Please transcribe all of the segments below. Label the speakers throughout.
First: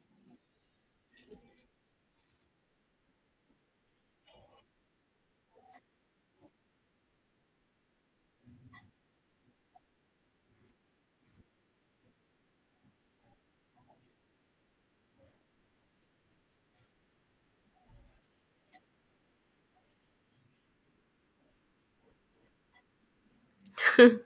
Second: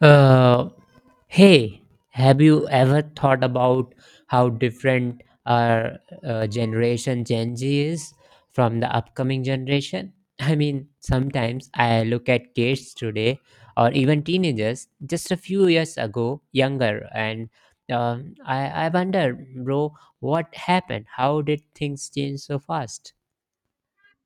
Speaker 1: Uh, hey, have you ever thought about how different our generation Gen Z is from the upcoming generation? I mean, sometimes I look at kids today or even teenagers just a few years ago, younger, and I wonder, bro, what happened? How did things change so fast?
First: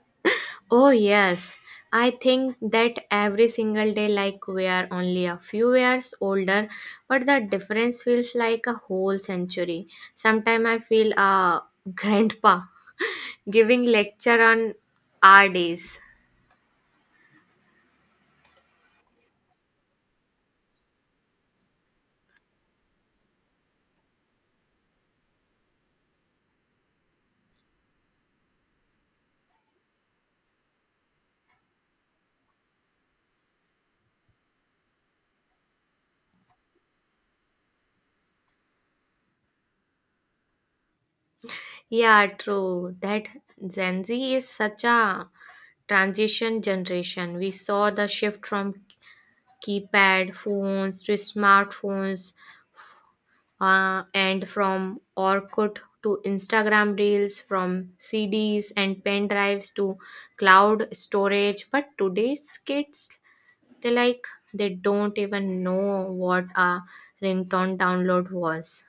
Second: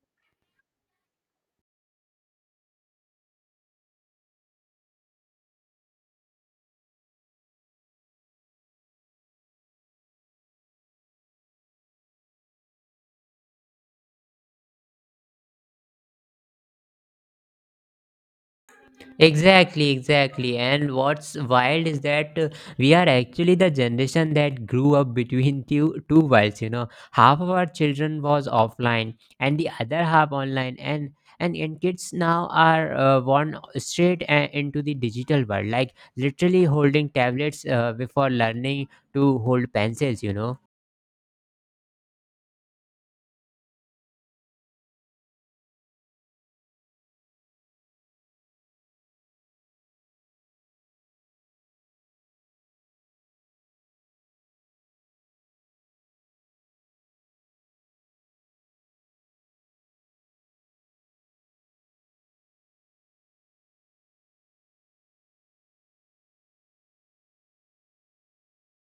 Speaker 2: Oh, yes. I think that every single day, like we are only a few years older, but the difference feels like a whole century. Sometimes I feel a grandpa giving lecture on our days.
Speaker 1: Exactly, exactly. And what's wild is that we are actually the generation that grew up between two worlds, you know. Half of our children was offline and the other half online and kids now are born straight into the digital world, like literally holding tablets before learning to hold pencils.
Speaker 2: Yeah, true. That Gen Z is such a transition generation. We saw the shift from keypad phones to smartphones and from Orkut to Instagram Reels, from CDs and pen drives to cloud storage. But today's kids, they, like, they don't even know what a ringtone download was.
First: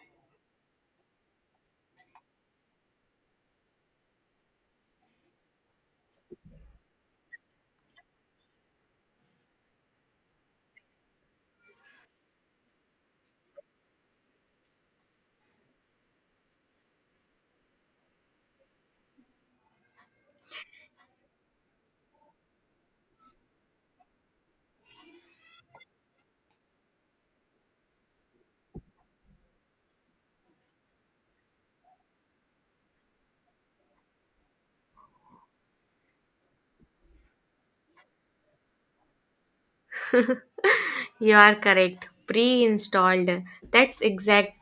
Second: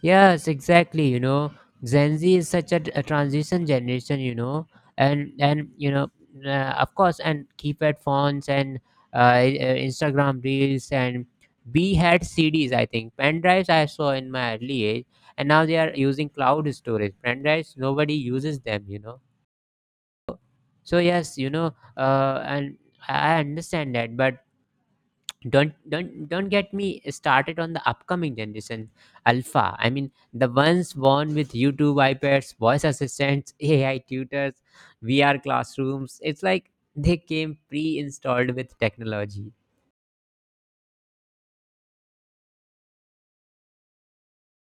Speaker 1: Yes, exactly. You know, Gen Z is such a transition generation. You know, and of course, and keypad phones and Instagram reels and we had CDs. I think pen drives I saw in my early age, and now they are using cloud storage. Pen drives nobody uses them. You know, so yes, you know, and I understand that, but don't get me started on the upcoming generation alpha. I mean, the ones born with YouTube, iPads, voice assistants, AI tutors, VR classrooms. It's like they came pre-installed with technology.
Speaker 2: You are correct. Pre-installed. That's exact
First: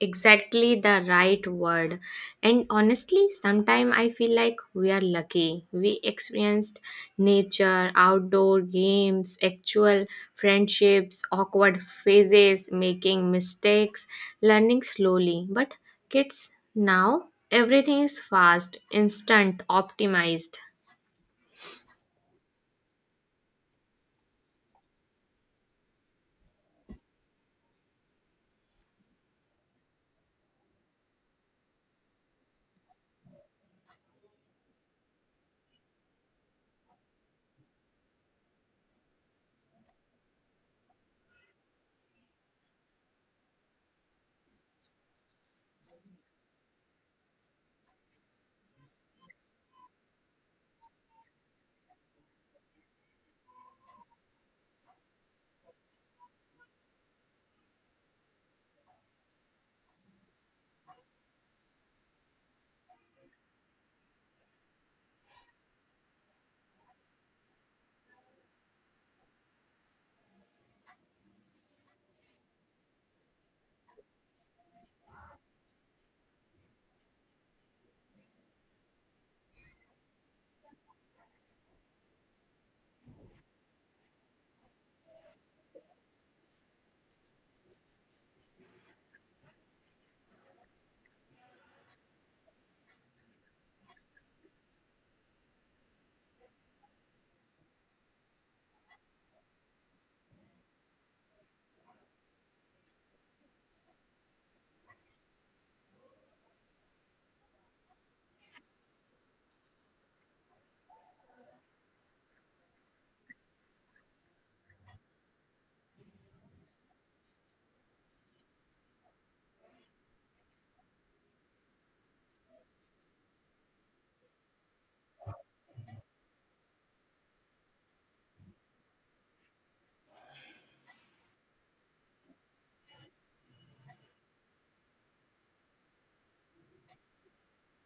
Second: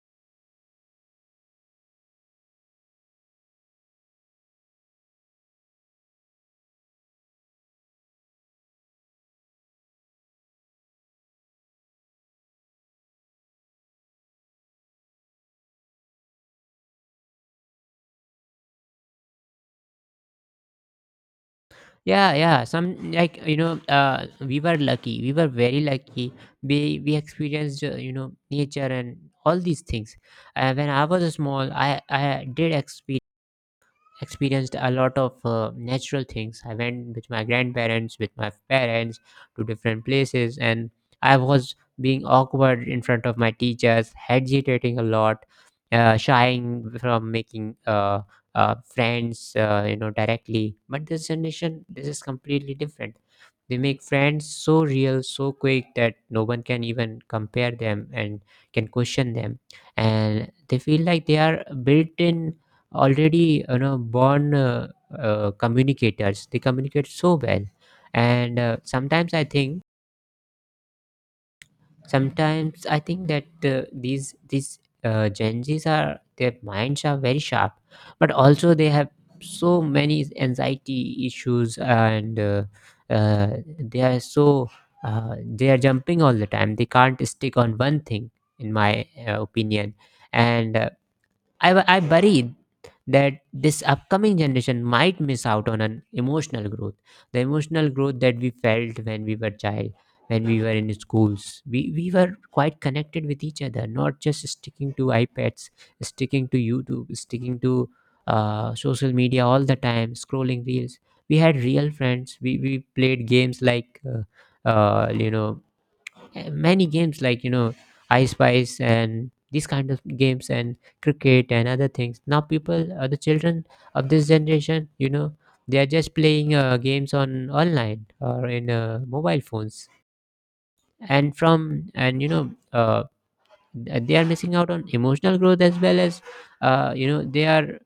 Speaker 2: exactly the right word. And honestly, sometimes I feel like we are lucky. We experienced nature, outdoor games, actual friendships, awkward phases, making mistakes, learning slowly. But kids now everything is fast, instant, optimized.
Speaker 1: Yeah, yeah, some, like, we were lucky. We were very lucky. We experienced nature and all these things. When I was small, I did experience experienced a lot of natural things. I went with my grandparents, with my parents to different places, and I was being awkward in front of my teachers, hesitating a lot, shying from making friends, you know, directly. But this generation, this is completely different. They make friends so real, so quick that no one can even compare them and can question them, and they feel like they are built in already, you know, born communicators. They communicate so well. And sometimes I think that these Gen Z's, are their minds are very sharp, but also they have so many anxiety issues, and they are so, they are jumping all the time. They can't stick on one thing, in my opinion. And I worry that this upcoming generation might miss out on an emotional growth. The emotional growth that we felt when we were child, when we were in schools. We were quite connected with each other, not just sticking to iPads, sticking to YouTube, sticking to social media all the time, scrolling reels. We had real friends. We played games like, many games, like, you know, I spice and these kind of games, and cricket and other things. Now people, the children of this generation, you know, they are just playing games on online or in mobile phones. And they are missing out on emotional growth, as well as, you know, they are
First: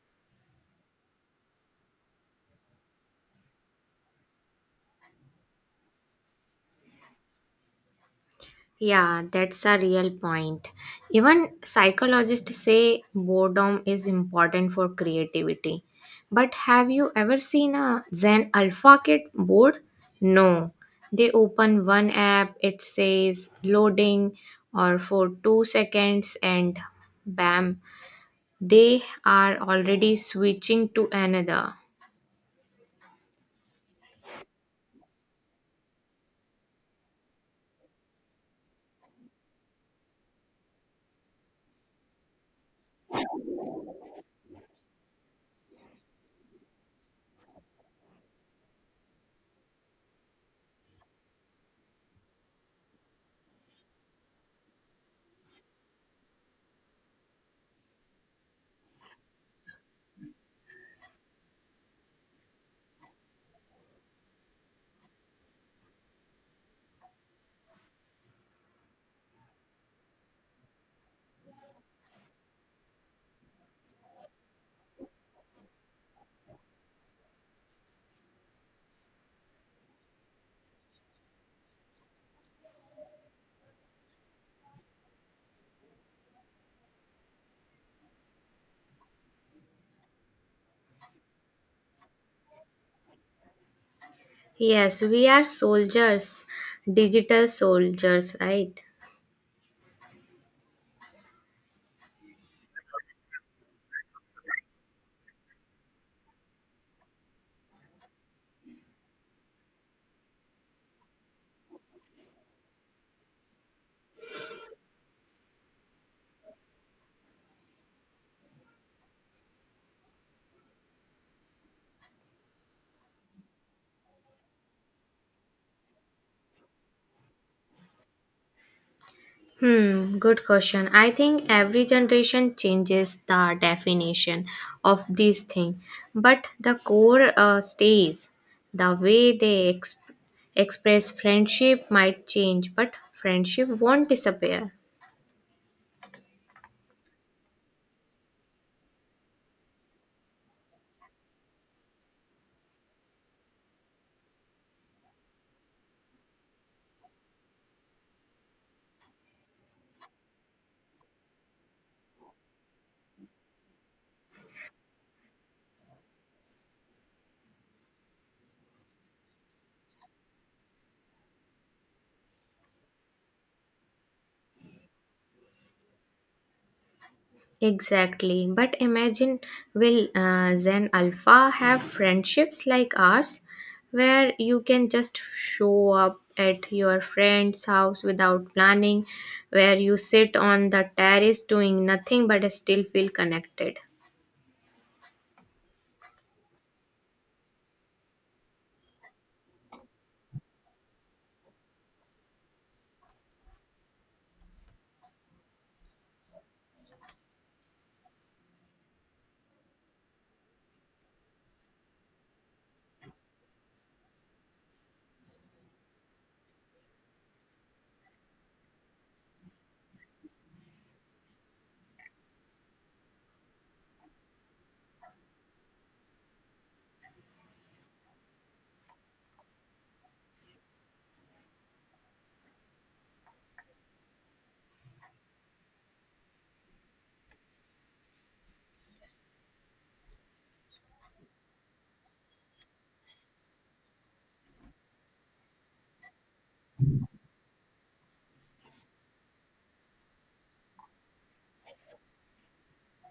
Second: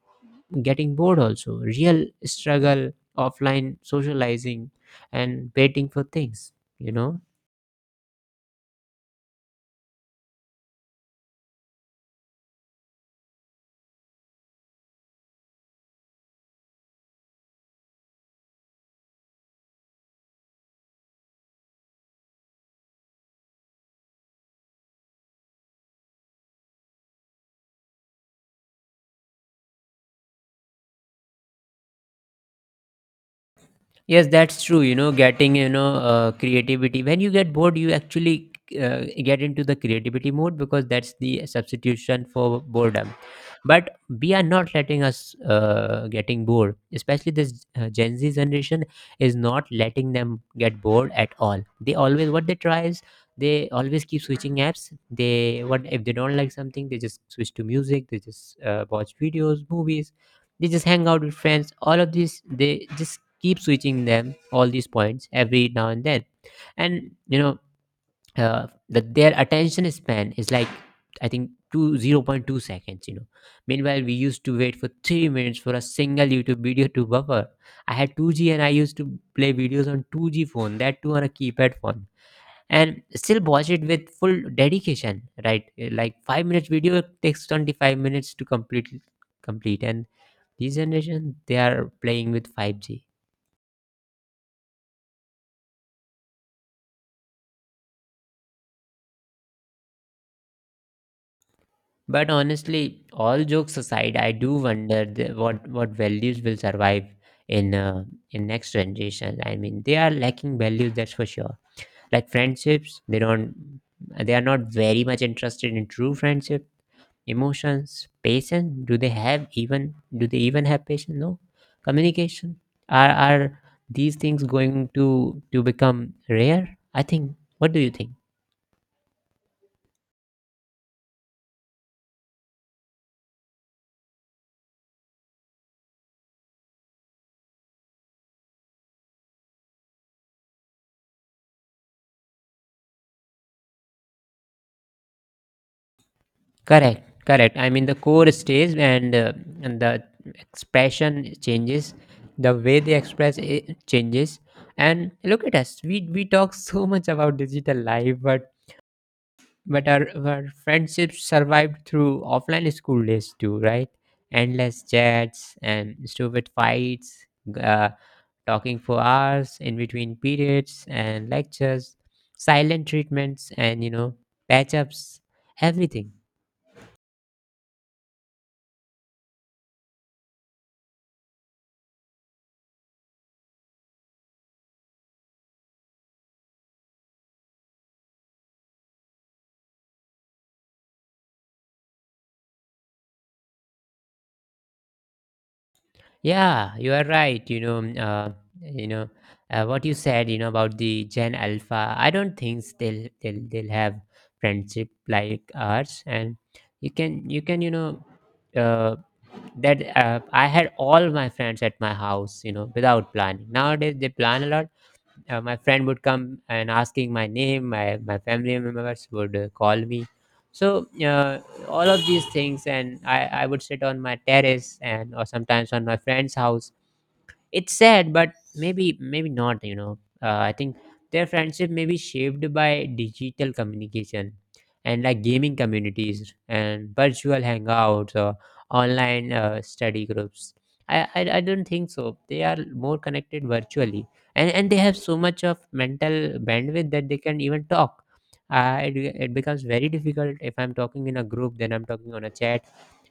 Speaker 1: getting bored also. Real struggle, offline socializing and waiting for things, you know.
Speaker 2: Yeah, that's a real point. Even psychologists say boredom is important for creativity. But have you ever seen a Zen Alpha Kit board? No. They open one app, it says loading or for 2 seconds, and bam, they are already switching to another.
Speaker 1: Yes, that's true. You know, getting, creativity. When you get bored, you actually get into the creativity mode, because that's the substitution for boredom. But we are not letting us getting bored. Especially this Gen Z generation is not letting them get bored at all. They always, what they try is they always keep switching apps. They, what if they don't like something, they just switch to music. They just watch videos, movies, they just hang out with friends. All of these, they just keep switching them, all these points, every now and then. And you know, that their attention span is like, I think, two, 0.2 seconds, you know. Meanwhile we used to wait for 3 minutes for a single YouTube video to buffer. I had 2G and I used to play videos on 2G phone, that too on a keypad phone, and still watch it with full dedication, right? Like 5 minutes video takes 25 minutes to complete. And this generation, they are playing with 5G.
Speaker 2: Yes, we are soldiers, digital soldiers, right?
Speaker 1: But honestly, all jokes aside, I do wonder the, what values will survive in uh, in next generation. I mean, they are lacking values, that's for sure. Like friendships, they don't, they are not very much interested in true friendship. Emotions, patience, do they have even? Do they even have patience? No. Communication, are these things going to become rare? I think. What do you think?
Speaker 2: Hmm, good question. I think every generation changes the definition of this thing, but the core stays. The way they express friendship might change, but friendship won't disappear.
Speaker 1: Correct, correct. I mean, the core stays, and the expression changes, the way they express it changes. And look at us, we talk so much about digital life, but our friendships survived through offline school days too, right? Endless chats and stupid fights, uh, talking for hours in between periods and lectures, silent treatments, and you know, patch ups, everything.
Speaker 2: Exactly. But imagine will Zen Alpha have friendships like ours, where you can just show up at your friend's house without planning, where you sit on the terrace doing nothing but still feel connected?
Speaker 1: Yeah, you are right. You know, you know what you said, you know, about the Gen Alpha. I don't think they'll have friendship like ours. And you can you know uh, that I had all my friends at my house. You know, without planning. Nowadays they plan a lot. My friend would come and asking my name. My family members would call me. So all of these things, and I would sit on my terrace, and or sometimes on my friend's house. It's sad, but maybe not. You know, I think their friendship may be shaped by digital communication, and like gaming communities and virtual hangouts or online study groups. I don't think so. They are more connected virtually, and they have so much of mental bandwidth that they can even talk. Uh, it, it becomes very difficult. If I'm talking in a group, then I'm talking on a chat,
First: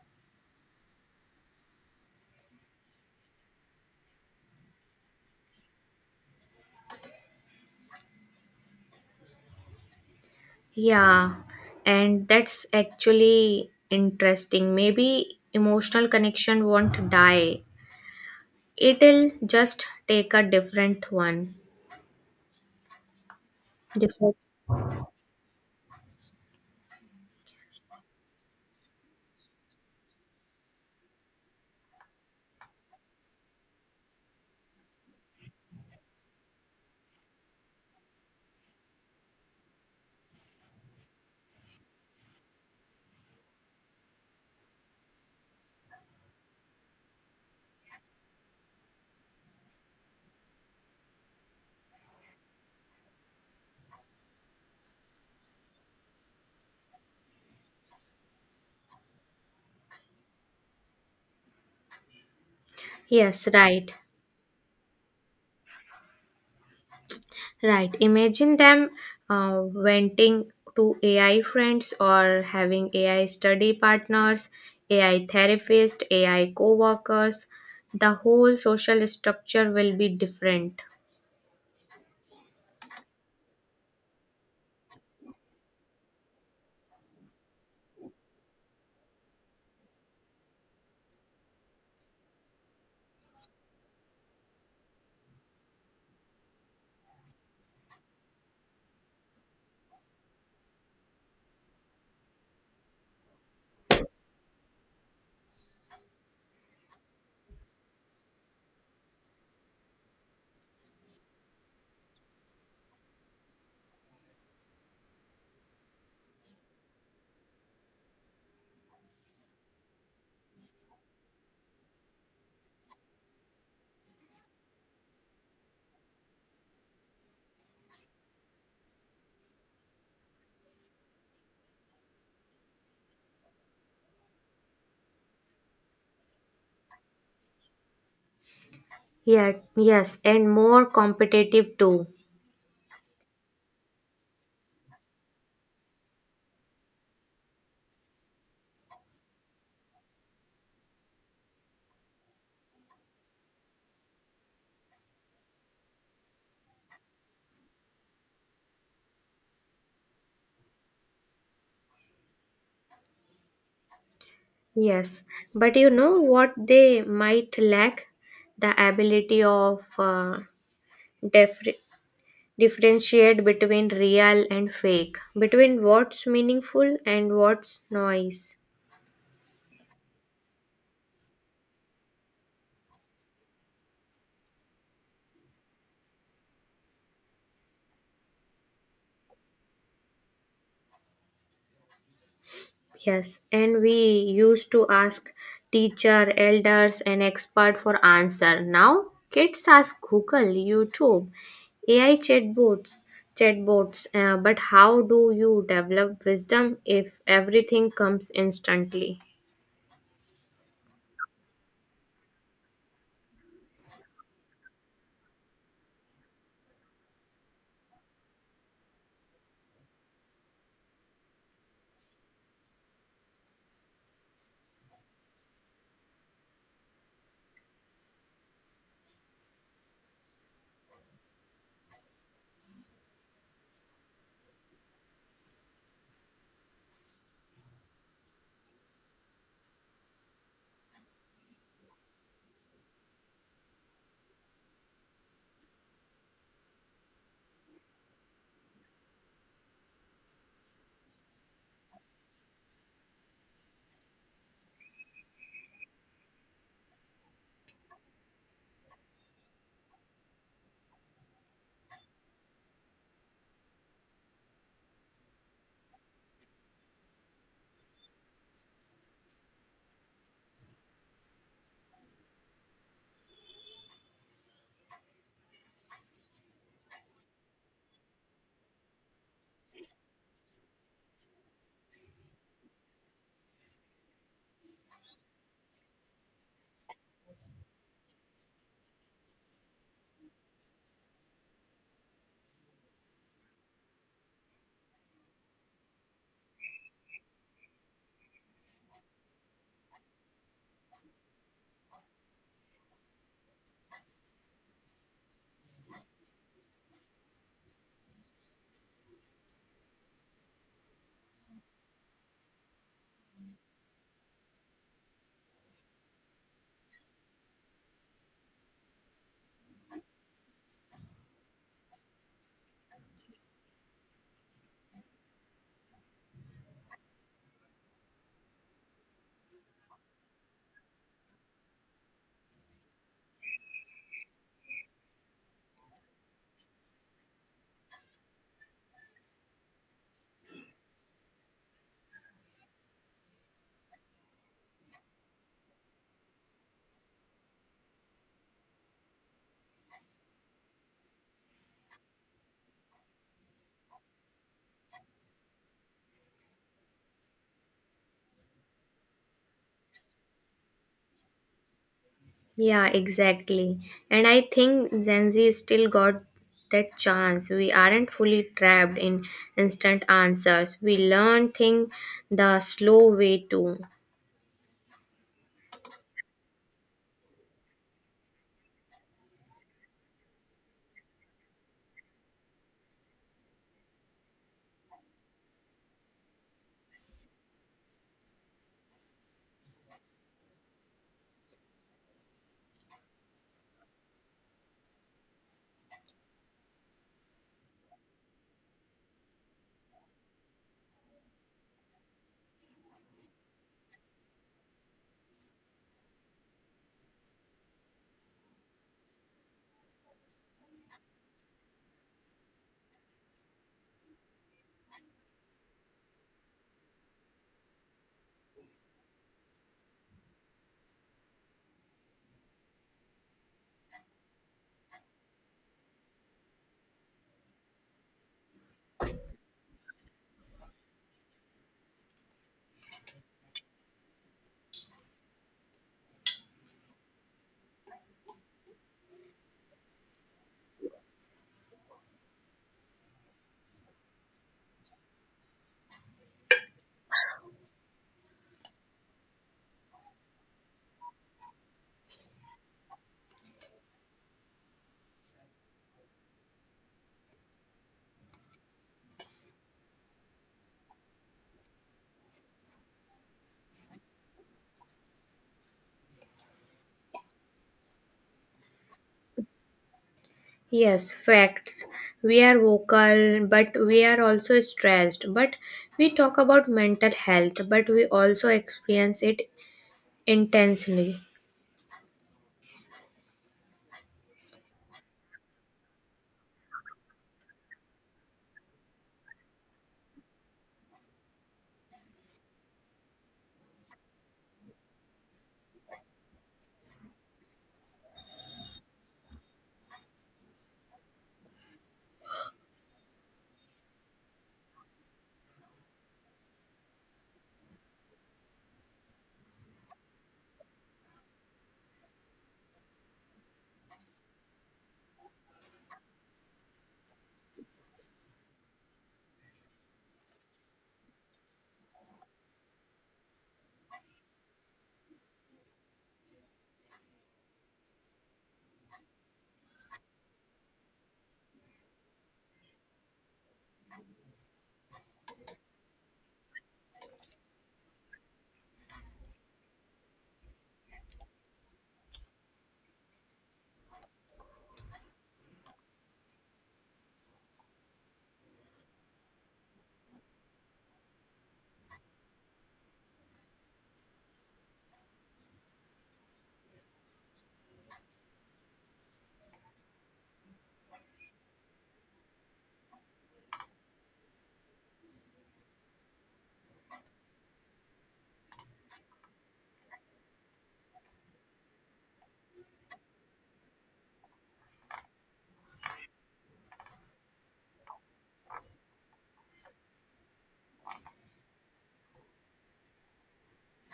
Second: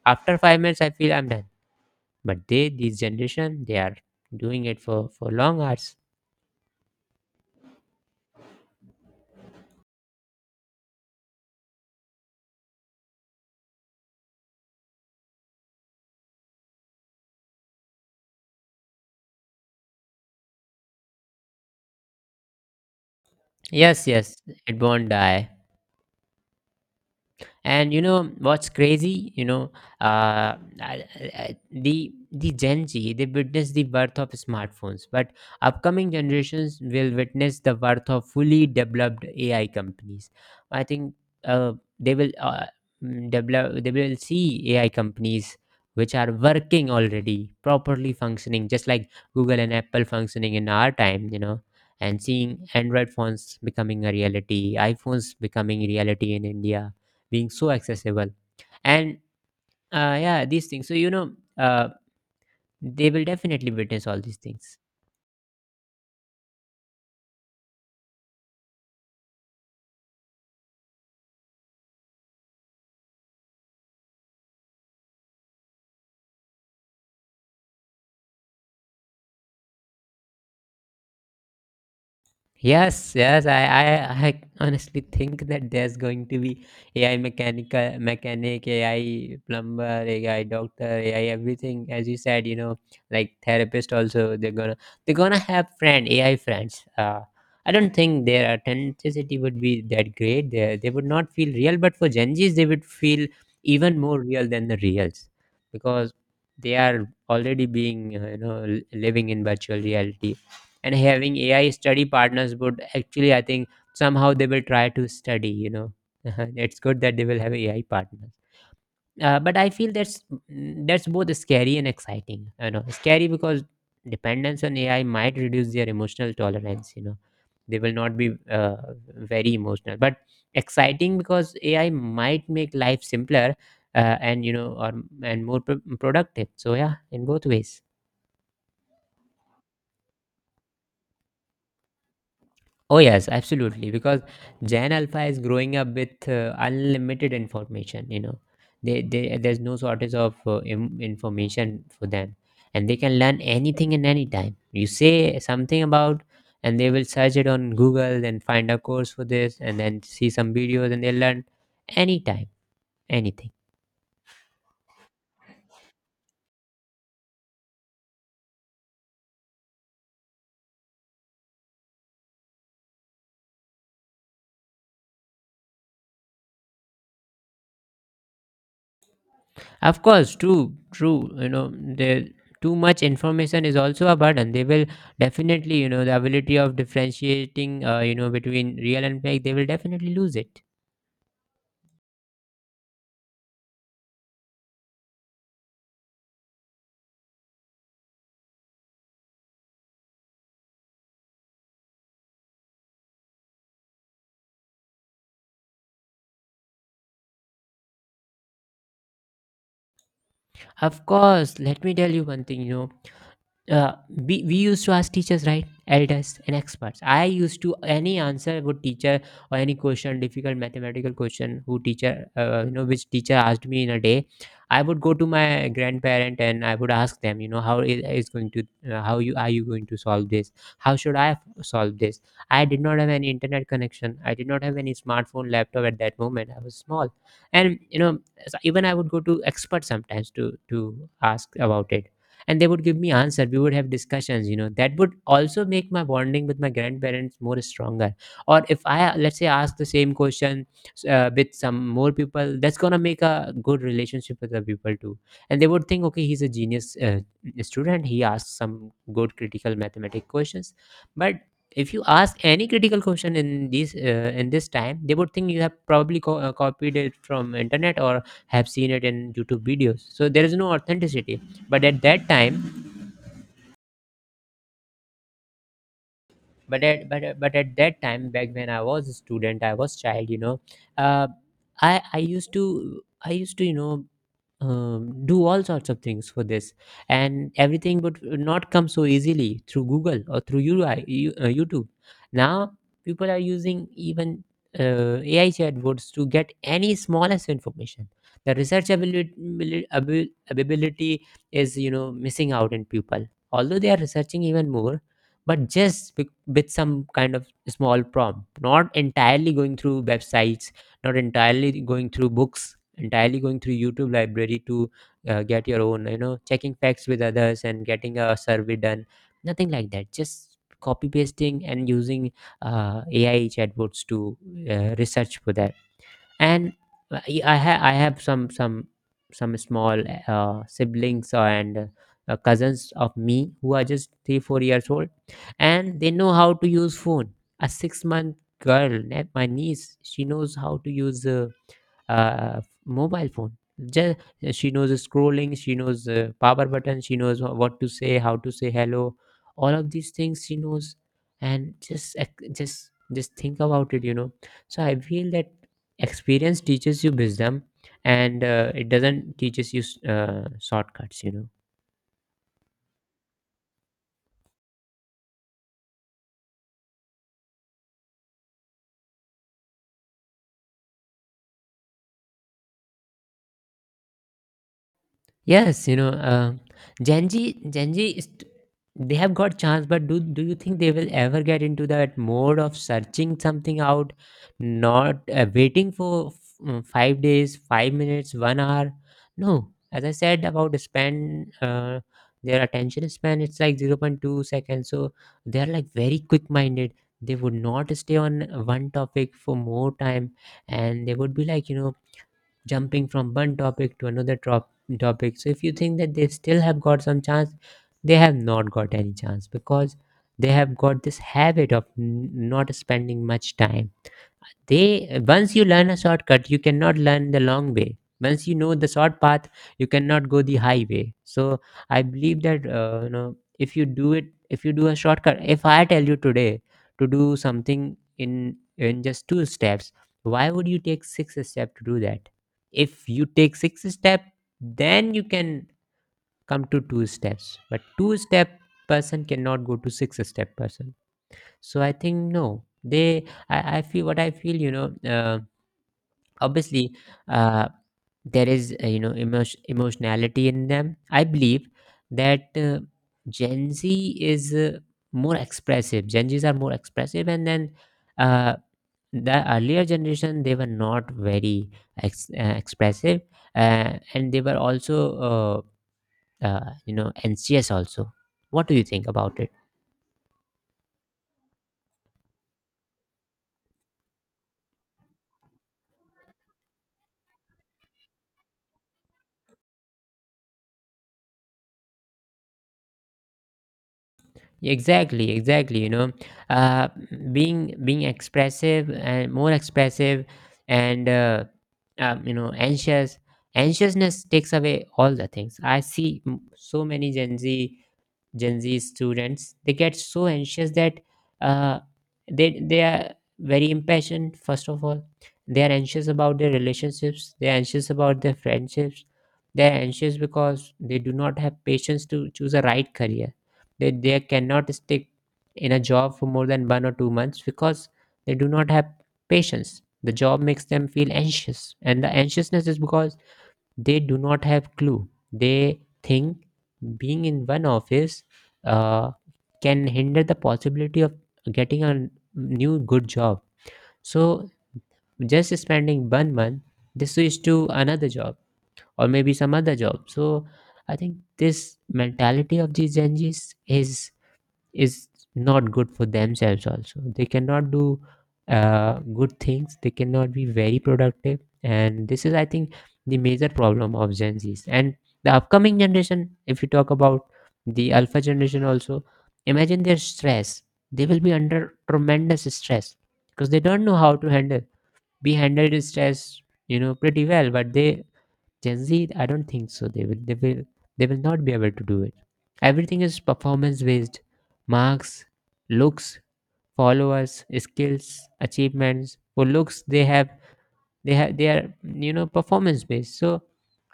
Speaker 1: after 5 minutes I feel I'm done. But they, this generation, they are doing it for long hours.
Speaker 2: Yeah, and that's actually interesting. Maybe emotional connection won't die, it'll just take a different one.
Speaker 1: Yes, yes, it won't die. And you know what's crazy, you know, uh, I- the Gen Z, they witness the birth of smartphones, but upcoming generations will witness the birth of fully developed AI companies, I think. uh, they will uh, they will see AI companies which are working already, properly functioning, just like Google and Apple functioning in our time, you know, and seeing Android phones becoming a reality, iPhones becoming reality in India, being so accessible. And yeah, these things. So you know, uh, they will
Speaker 2: Yes,
Speaker 1: definitely
Speaker 2: right.
Speaker 1: witness all these things.
Speaker 2: Right. Imagine them venting to AI friends or having AI study partners, AI therapists, AI co workers. The whole social structure will be different.
Speaker 1: Yes, yes. I honestly think that there's going to be AI mechanic, AI plumber, AI doctor, AI everything. As you said, you know, like therapist also. They're gonna have friend AI friends. I don't think their authenticity would be that great. They would not feel real, but for Gen Zs, they would feel even more real than the reals, because they are already being, you know, living in virtual reality. And having AI study partners would actually, I think, somehow they will try to study. You know, it's good that they will have AI partners. But I feel that's that's both scary and exciting. You know, scary because dependence on AI might reduce their emotional tolerance. You know, they will not be very emotional. But exciting because AI might make life simpler, and you know, or and more productive. So yeah, in both ways.
Speaker 2: Yeah, yes, and more competitive too.
Speaker 1: Oh, yes, absolutely. Because Gen Alpha is growing up with unlimited information, you know. There's no shortage of information for them. And they can learn anything and anytime. You say something about, and they will search it on Google and find a course for this, and then see some videos, and they learn anytime, anything.
Speaker 2: Yes, but you know what they might lack? The ability of differ- differentiate between real and fake, between what's meaningful and what's noise.
Speaker 1: Of course, true, true. You know, the too much information is also a burden. They will definitely, you know, the ability of differentiating, you know, between real and fake, they will definitely lose it.
Speaker 2: Yes, and we used to ask teacher, elders, and expert for answer. Now kids ask Google, YouTube, AI chatbots, chatbots. But how do you develop wisdom if everything comes instantly?
Speaker 1: Of course, let me tell you one thing, we used to ask teachers, right, elders and experts. I used to any answer would teacher, or any question, difficult mathematical question, who teacher, which teacher asked me in a day. I would go to my grandparent and I would ask them, how is going to, how you are you going to solve this, how should I solve this. I did not have any internet connection, I did not have any smartphone, laptop at that moment, I was small. And you know, so even I would go to experts sometimes to ask about it, and they would give me answer, we would have discussions, you know, that would also make my bonding with my grandparents more stronger. Or if I, let's say, ask the same question, with some more people, that's gonna make a good relationship with the people too. And they would think, okay, he's a genius, student, he asks some good critical mathematic questions. But if you ask any critical question in this, in this time, they would think you have probably copied it from internet or have seen it in YouTube videos, so there is no authenticity. But at that time, but at that time back when I was a student, I was child, you know. Uh, i i used to, i used to you know do all sorts of things for this. And everything would not come so easily through Google or through UI, YouTube. Now people are using even AI chatbots to get any smallest information. The research ability is, you know, missing out in people, although they are researching even more. But just with some kind of small prompt, not entirely going through websites, not entirely going through books, entirely going through YouTube library to, get your own, checking facts with others and getting a survey done. Nothing like that, just copy pasting and using AI chatbots to research for that. And I have some small siblings and cousins of me who are just 3 4 years old, and they know how to use phone. A 6-month girl, my niece, she knows how to use a mobile phone. Just, she knows scrolling, she knows power button, she knows what to say, how to say hello, all of these things she knows. And just just think about it. So I feel that experience teaches you wisdom, and it doesn't teaches you shortcuts.
Speaker 2: Yeah, exactly. And I think Gen Z still got that chance. We aren't fully trapped in instant answers. We learn things the slow way too.
Speaker 1: Yes, you know, Gen Z they have got chance, but do you think they will ever get into that mode of searching something out, not waiting for 5 days, 5 minutes, 1 hour? No, as I said about span, their attention span it's like 0.2 seconds, so they are like very quick minded. They would not stay on one topic for more time, and they would be like, jumping from one topic to another, topic. So if you think that they still have got some chance, they have not got any chance because they have got this habit of not spending much time. They, once you learn a shortcut, you cannot learn the long way. Once you know the short path, you cannot go the highway. So I believe that, if you do a shortcut, if I tell you today to do something in just two steps, why would you take six steps to do that? If you take six steps, then you can come to two steps, but two step person cannot go to six step person. So I think no, they I feel what I feel, obviously, uh, there is, emotionality in them. I believe that, Gen Z is, more expressive, Gen Z's are more expressive. And then, uh, the earlier generation they were not very expressive, and they were also uh, anxious also. What do you think about it?
Speaker 2: Yes, facts. We are vocal, but we are also stressed. But we talk about mental health, but we also experience it intensely.
Speaker 1: Exactly, exactly, uh, being expressive and more expressive, and um, you know anxious anxiousness takes away all the things. I see, so many Gen Z students, they get so anxious that, uh, they are very impatient. First of all, they are anxious about their relationships. They are anxious about their friendships. They are anxious because they do not have patience to choose a right career. They cannot stick in a job for more than 1 or 2 months because they do not have patience. The job makes them feel anxious, and the anxiousness is because they do not have clue. They think being in one office uh, can hinder the possibility of getting a new good job, so just spending 1 month they switch to another job, or maybe some other job. So I think this mentality of these gen z's is not good for themselves also, they cannot do good things, they cannot be very productive. And this is, I think, the major problem of gen z's and the upcoming generation. If you talk about the alpha generation also, imagine their stress, they will be under tremendous stress because they don't know how to handle. We handled stress, pretty well, but they, Gen Z, I don't think so. They will not be able to do it. Everything is performance based: marks, looks, followers, skills, achievements. For looks, they are, performance based. So,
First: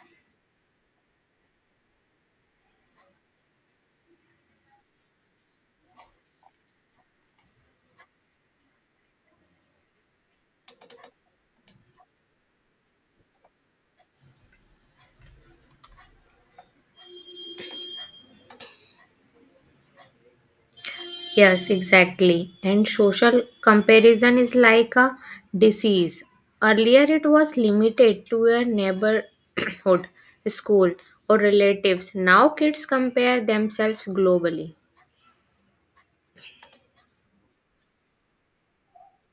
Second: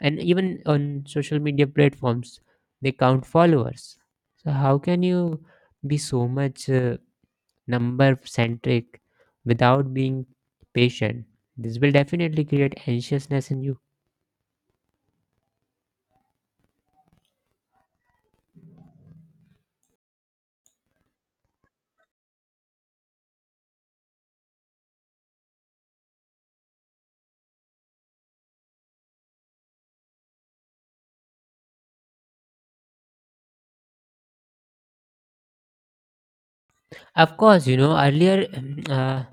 Speaker 1: and even on social media platforms, they count followers. So how can you be so much number centric without being patient? This will definitely create anxiousness in you.
Speaker 2: Yes, exactly. And social comparison is like a disease. Earlier, it was limited to your neighborhood, school, or relatives. Now, kids compare themselves globally.
Speaker 1: Of course, earlier, uh,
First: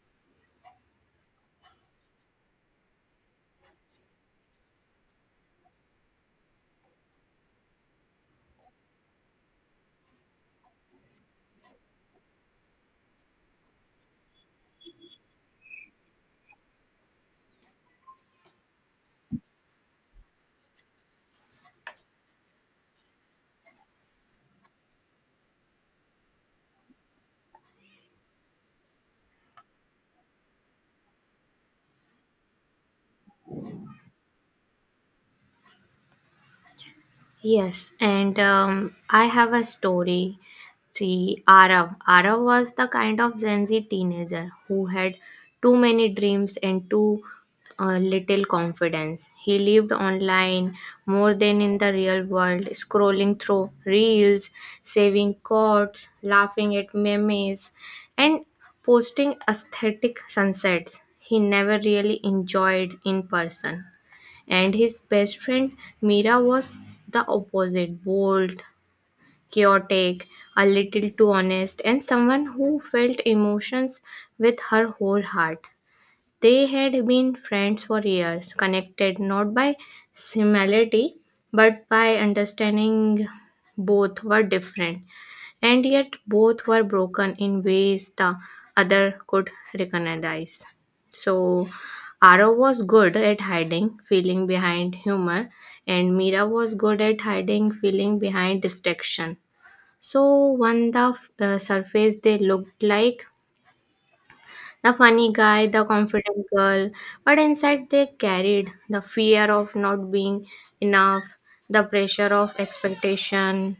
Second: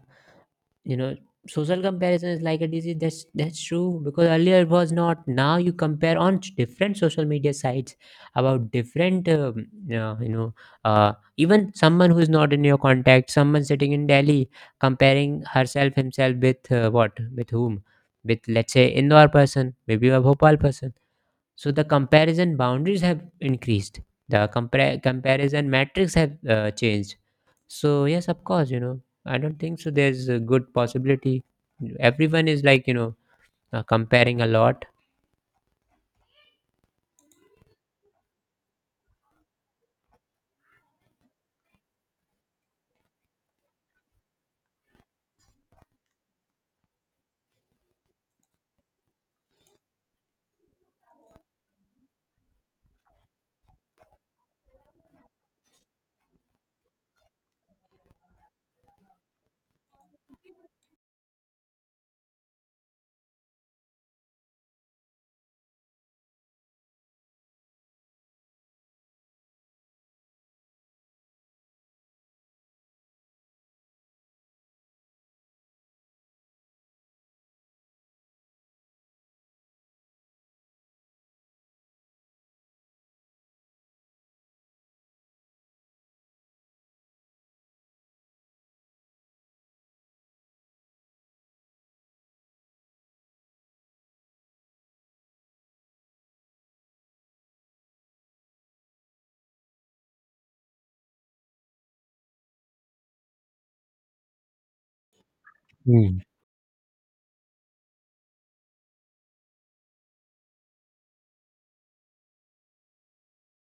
Speaker 1: you know, social comparison is like a disease. That's true because earlier it was not. Now you compare on different social media sites about different, uh, you know, even someone who is not in your contact, someone sitting in Delhi, comparing herself himself with, what, with whom, with, let's say, Indore person, maybe a Bhopal person. So the comparison boundaries have increased. The compare comparison metrics have changed. So yes, of course, you know, I don't think so. There's a good possibility. Everyone is like, comparing a lot.
Speaker 2: Yes, and I have a story. See, Arav. Arav was the kind of Gen Z teenager who had too many dreams and too little confidence. He lived online more than in the real world, scrolling through reels, saving quotes, laughing at memes, and posting aesthetic sunsets he never really enjoyed in person. And his best friend Mira was the opposite: bold, chaotic, a little too honest, and someone who felt emotions with her whole heart. They had been friends for years, connected not by similarity but by understanding. Both were different, and yet both were broken in ways the other could recognize. So, Aro was good at hiding feeling behind humor, and Mira was good at hiding feeling behind distraction. So, when the surface, they looked like the funny guy, the
Speaker 1: Hmm.
Speaker 2: confident girl, but inside they carried the fear of not being enough, the pressure of expectation.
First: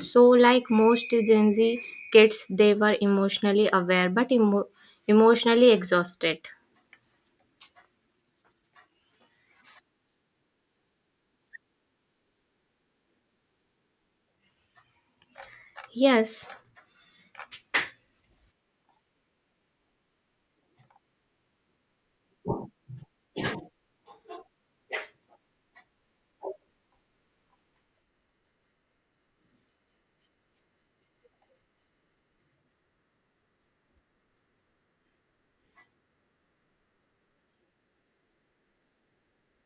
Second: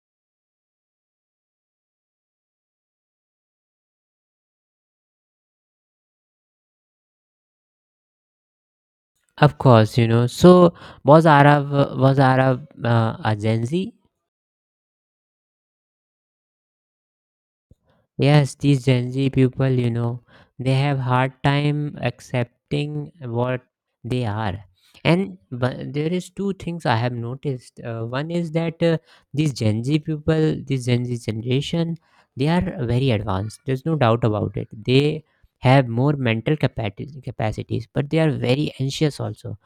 Speaker 2: So, like most Gen Z kids, they were emotionally aware but emotionally exhausted.
Speaker 1: Of course, you know. So was Arav a Gen Z?
Speaker 2: Yes,
Speaker 1: Yes, these Gen Z people, they have hard time accepting what they are. And but there is two things I have noticed. One is that, these Gen Z people, this Gen Z generation, they are very advanced. There's no doubt about it. They have more mental capacities, but they are very anxious also.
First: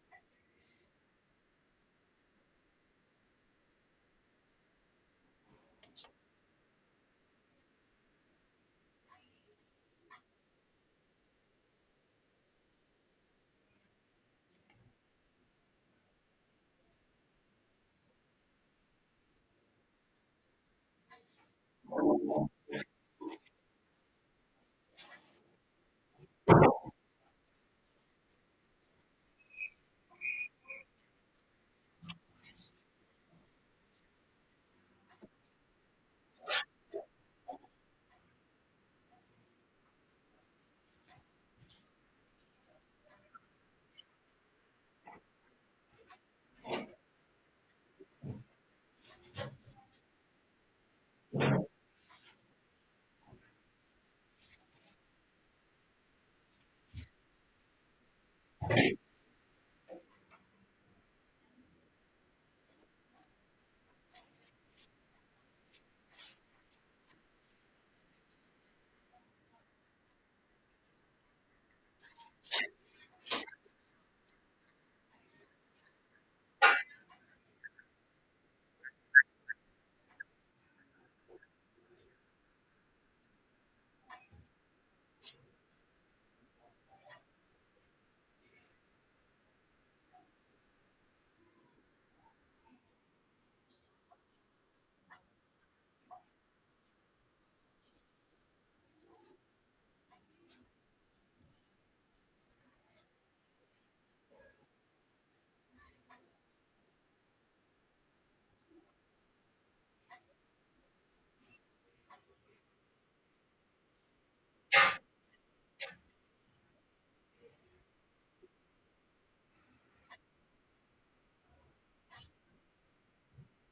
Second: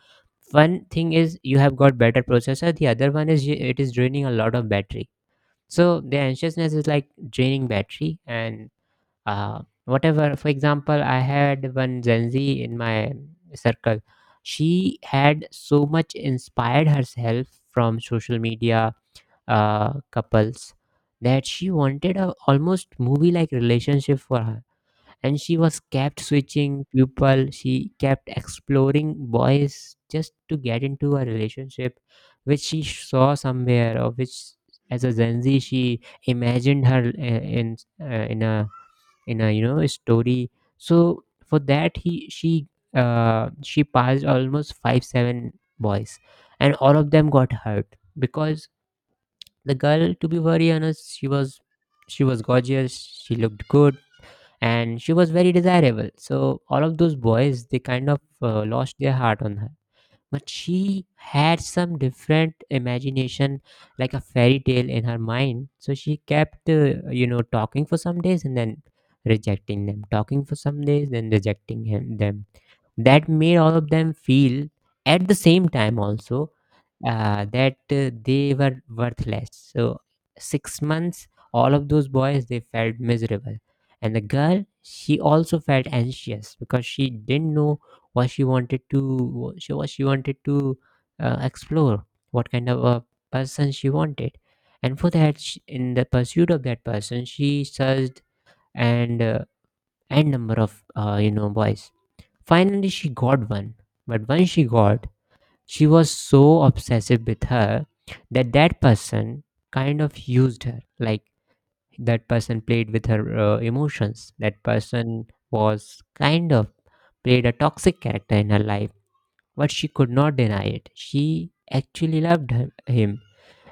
Speaker 1: One thing is you have got better processor. The other one is it is draining a lot of battery. So the anxiousness is like draining battery and, whatever. For example, I had one Gen Z in my circle. She had so much inspired herself from social media couples that she wanted a almost movie like relationship for her. And she was kept switching people, she kept exploring boys just to get into a relationship which she saw somewhere, or which, as a Gen Z, she imagined her in, in a you know a story. So for that, he she passed almost five seven boys, and all of them got hurt because the girl, to be very honest, she was gorgeous, she looked good, and she was very desirable, so all of those boys they kind of, lost their heart on her. But she had some different imagination, like a fairy tale in her mind, so she kept, talking for some days and then rejecting them, talking for some days then rejecting him them. That made all of them feel, at the same time also, that, they were worthless. So 6 months, all of those boys they felt miserable. And the girl, she also felt anxious because she didn't know what she wanted to, explore, what kind of a person she wanted. And for that, sh in the pursuit of that person she searched and, n number of, boys, finally she got one. But when she got, she was so obsessive with her that that person kind of used her. Like, that person played with her emotions, that person was kind of played a toxic character in her life, but she could not deny it. She actually loved him,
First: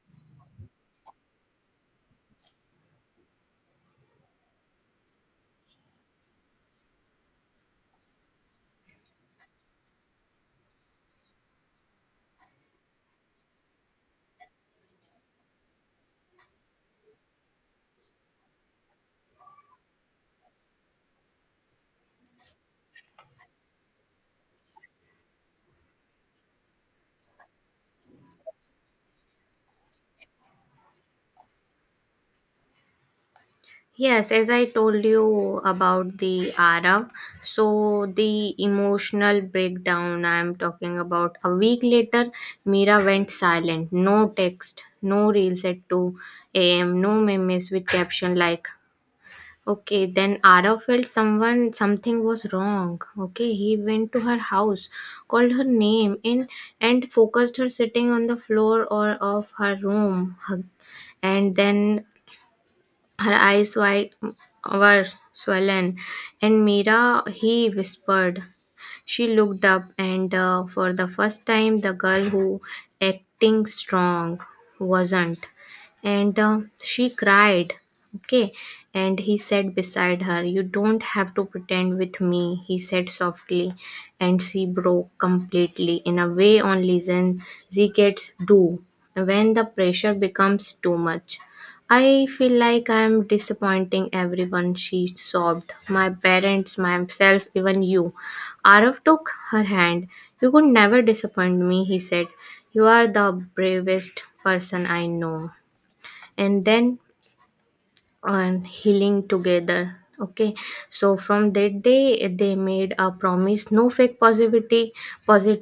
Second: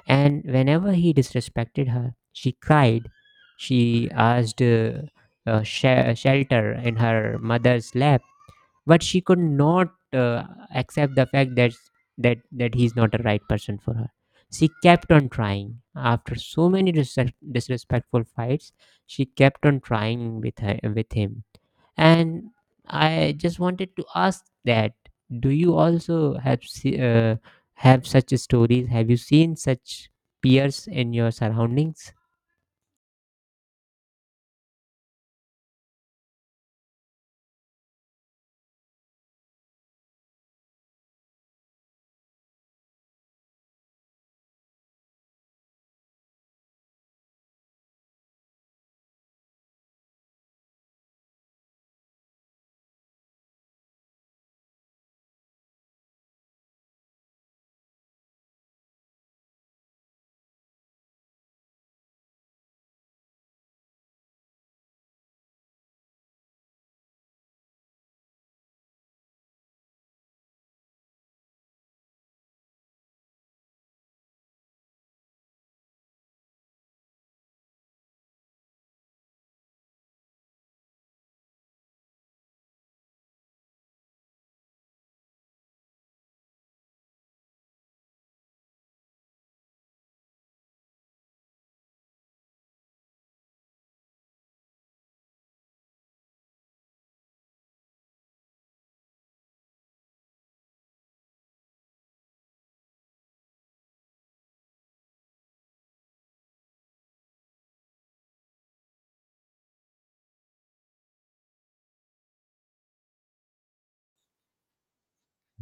Speaker 1: and whenever he disrespected her, she cried. She asked, shelter in her mother's lap, but she could not accept the fact that he's not a right person for her. She kept on trying after so many disrespectful fights. She kept on trying with him. And I just wanted to ask that, do you also have, such stories? Have you seen such peers in your surroundings?
Speaker 2: yes, as I told you about the Arab, so the emotional breakdown I'm talking about. A week later, Mira went silent. No text, no reels at 2 a.m., no memes with caption like, okay, then Arab felt someone, something was wrong. Okay, he went to her house, called her name, and focused her sitting on the floor or of her room, and then her eyes wide were swollen, and Mira, he whispered. She looked up, and for the first time, the girl who acting strong wasn't. And she cried. Okay. And he sat beside her. You don't have to pretend with me, he said softly. And she broke completely in a way only Zen Z gets do when the pressure becomes too much. I feel like I'm disappointing everyone, she sobbed. My parents, myself, even you. Arav took her hand. You could never disappoint me, he said. You are the bravest person I know. And then on healing together. Okay, so from that day, they made a promise: no fake positivity,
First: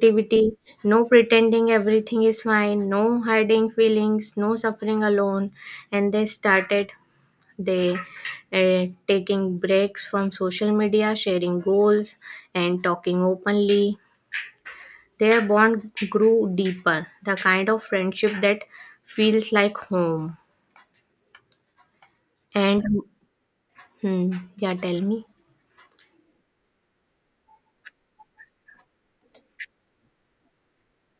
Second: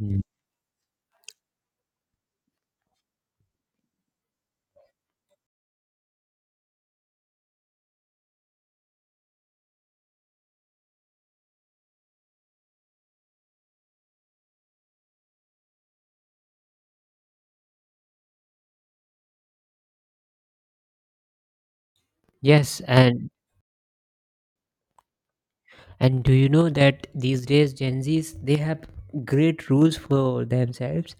Speaker 1: Mm.
Speaker 2: no pretending everything is fine, no hiding feelings, no suffering alone, and they taking breaks from social media, sharing goals, and talking openly. Their bond grew deeper, the kind of friendship that feels like home.
Speaker 1: Yes,
Speaker 2: And
Speaker 1: and
Speaker 2: hmm, yeah, tell me.
Speaker 1: do you know that these days Gen Zs they have great rules for themselves.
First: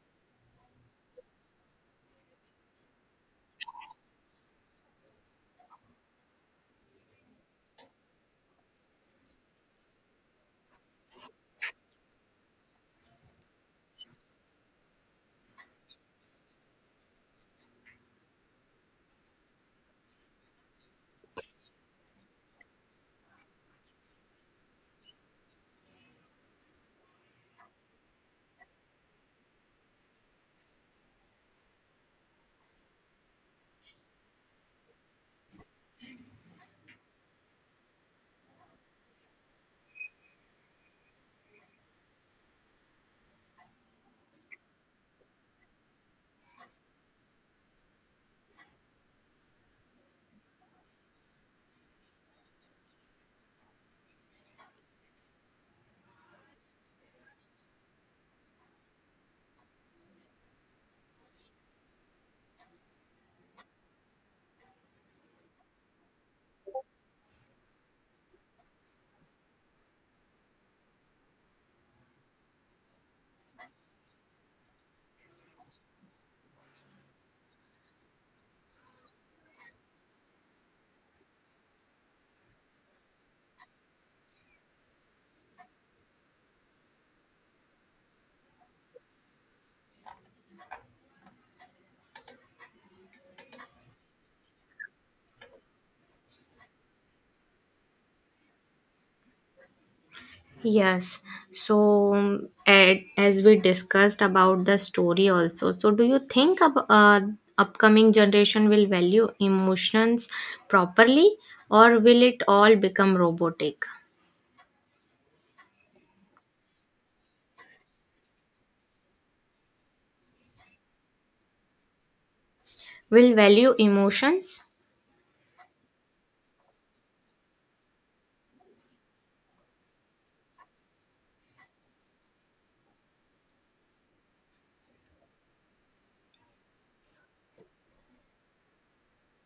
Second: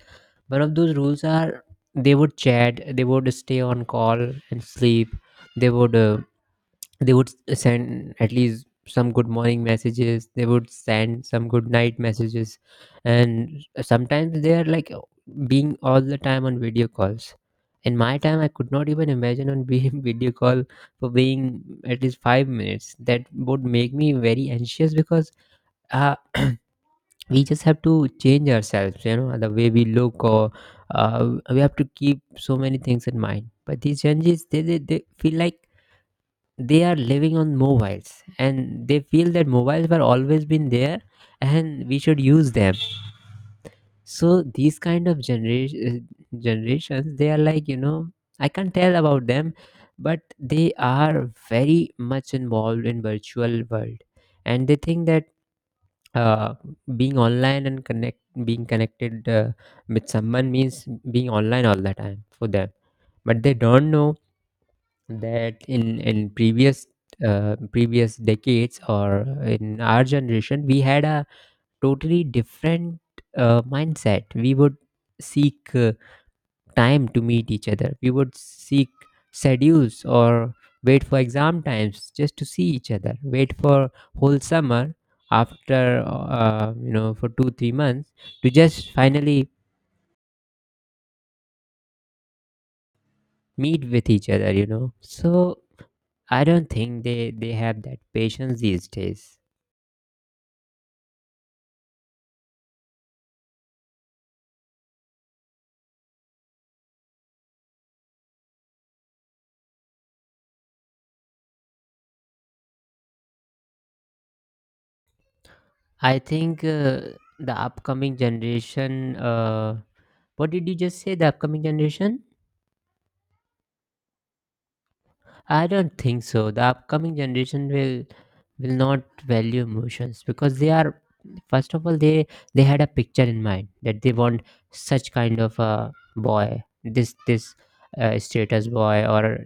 Speaker 1: One of those rules are they would chat, they would stay on call and sleep, they would send at least some good morning messages. They would send some good night messages. And sometimes they are like being all the time on video calls. In my time I could not even imagine on being video call for being at least 5 minutes. That would make me very anxious because uh, we just have to change ourselves, you know, the way we look, or we have to keep so many things in mind. But these changes, they feel like they are living on mobiles, and they feel that mobiles were always been there and we should use them. So these kind of generation generations, they are like, you know, I can't tell about them, but they are very much involved in virtual world. And they think that uh, being online and connect being connected with someone means being online all the time for them. But they don't know that in previous decades, or in our generation, we had a totally different mindset. We would seek time to meet each other. We would seek schedules, or wait for exam times just to see each other, wait for whole summer after for 2 3 months to just finally meet with each other, you know. So I don't think they have that patience these days.
Speaker 2: Yes. So, as we discussed about the story also, so do you think upcoming generation will value emotions properly, or will it all become robotic?
Speaker 1: I think the upcoming generation. What did you just say? The upcoming generation?
Speaker 2: Will value emotions?
Speaker 1: I don't think so. The upcoming generation will not value emotions, because they are, first of all, they had a picture in mind that they want such kind of a boy, this status boy, or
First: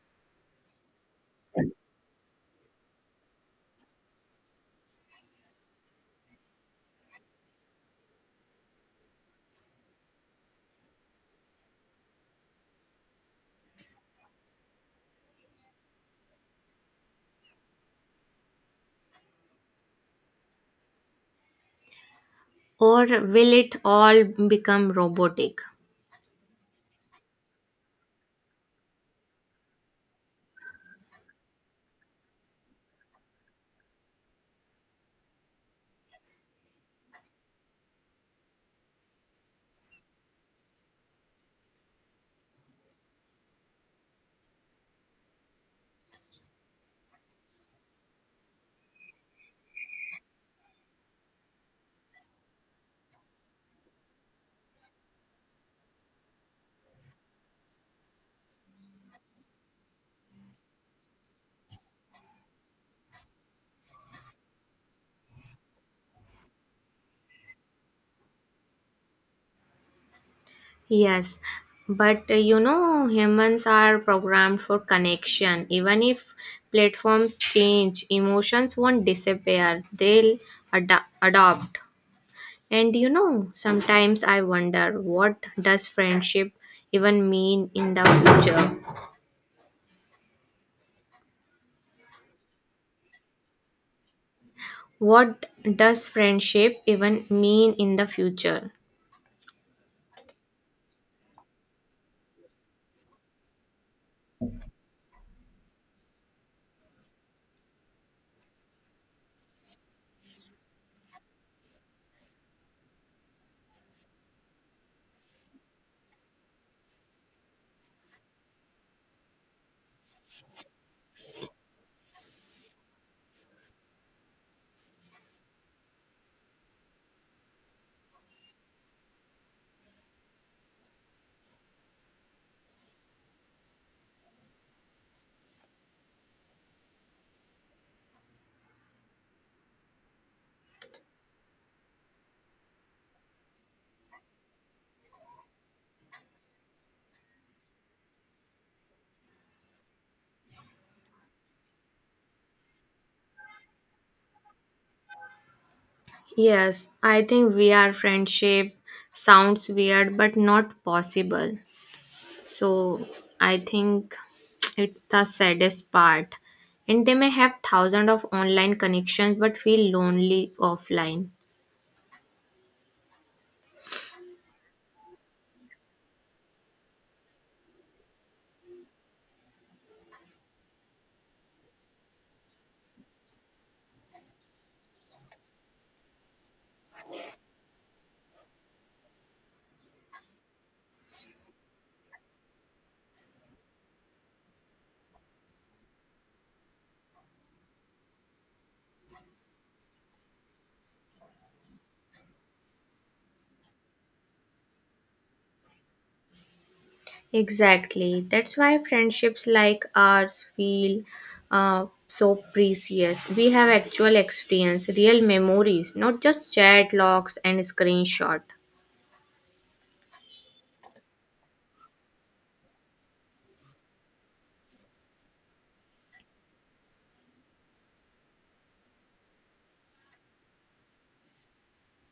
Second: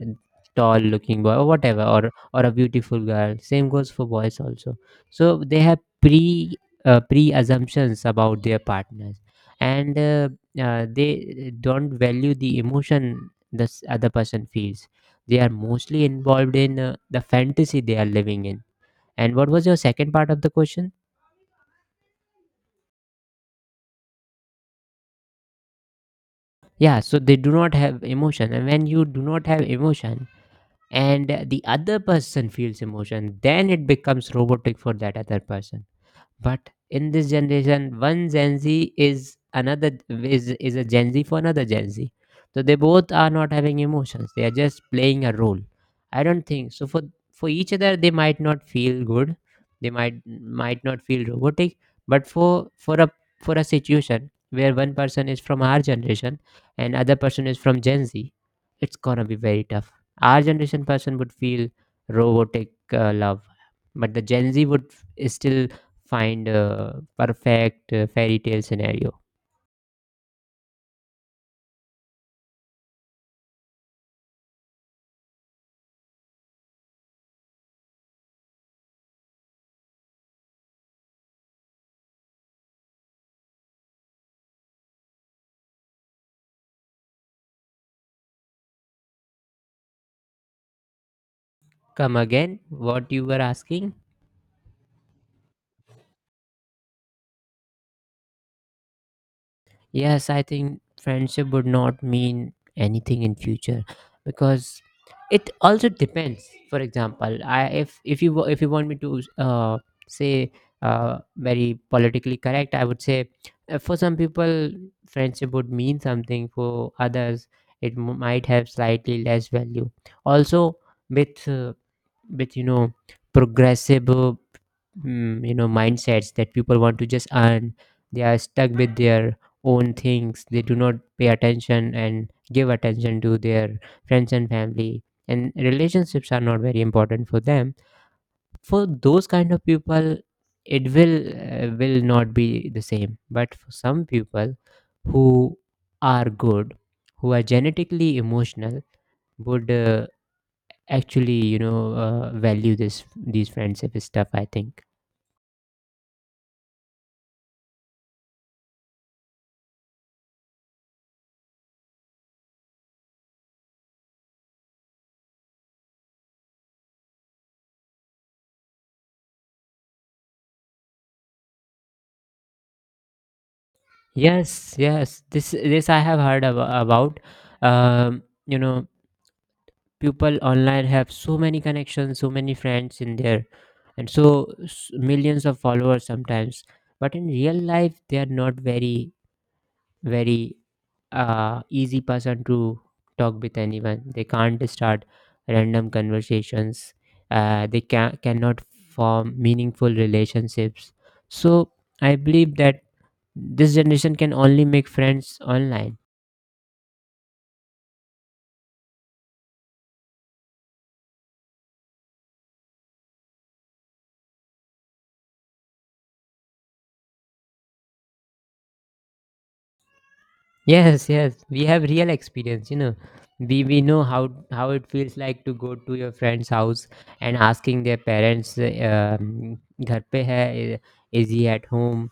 Speaker 1: tall looking boy, or whatever, or a beautiful girl. Same goes for boys also. So they have pre assumptions about their partners, and they don't value the emotion this other person feels. They are mostly involved in the fantasy they are living in. And what was your second part of the question?
Speaker 2: Or will it all become robotic?
Speaker 1: Yeah, so they do not have emotion. And when you do not have emotion, and the other person feels emotion, then it becomes robotic for that other person. But in this generation, one Gen Z is another is a Gen Z for another Gen Z. So they both are not having emotions. They are just playing a role. I don't think so. For each other, they might not feel good. They might not feel robotic. But for a situation where one person is from our generation and other person is from Gen Z, it's gonna be very tough. Our generation person would feel robotic love, but the Gen Z would still find a perfect fairy tale scenario.
Speaker 2: Yes, but humans are programmed for connection. Even if platforms change, emotions won't disappear, they'll adopt. And sometimes I wonder, what does friendship even mean in the future?
Speaker 1: Come again, what you were asking?
Speaker 2: What does friendship even mean in the future?
Speaker 1: Yes, I think friendship would not mean anything in future, because it also depends. For example, I if you if you want me to say very politically correct, I would say for some people friendship would mean something, for others it might have slightly less value. Also, with with, you know, progressive you know, mindsets, that people want to just earn. They are stuck with their own things. They do not pay attention and give attention to their friends and family, and relationships are not very important for them. For those kind of people, it will not be the same. But for some people who are good, who are genetically emotional, would actually, you know, value this these friendship stuff, I think.
Speaker 2: Yes, I think we are friendship sounds weird but not possible. So I think it's the saddest part. And they may have thousands of online connections but feel lonely offline.
Speaker 1: Yes, yes, this I have heard about, um, you know, people online have so many connections, so many friends in there, and millions of followers sometimes, but in real life they are not very easy person to talk with anyone. They can't start random conversations. They cannot form meaningful relationships. So I believe that this generation can only make friends online.
Speaker 2: Exactly. That's why friendships like ours feel so precious. We have actual experience, real memories, not just chat logs and screenshot.
Speaker 1: Yes, yes, we have real experience, you know. We know how it feels like to go to your friend's house and asking their parents, घर पे है, is he at home?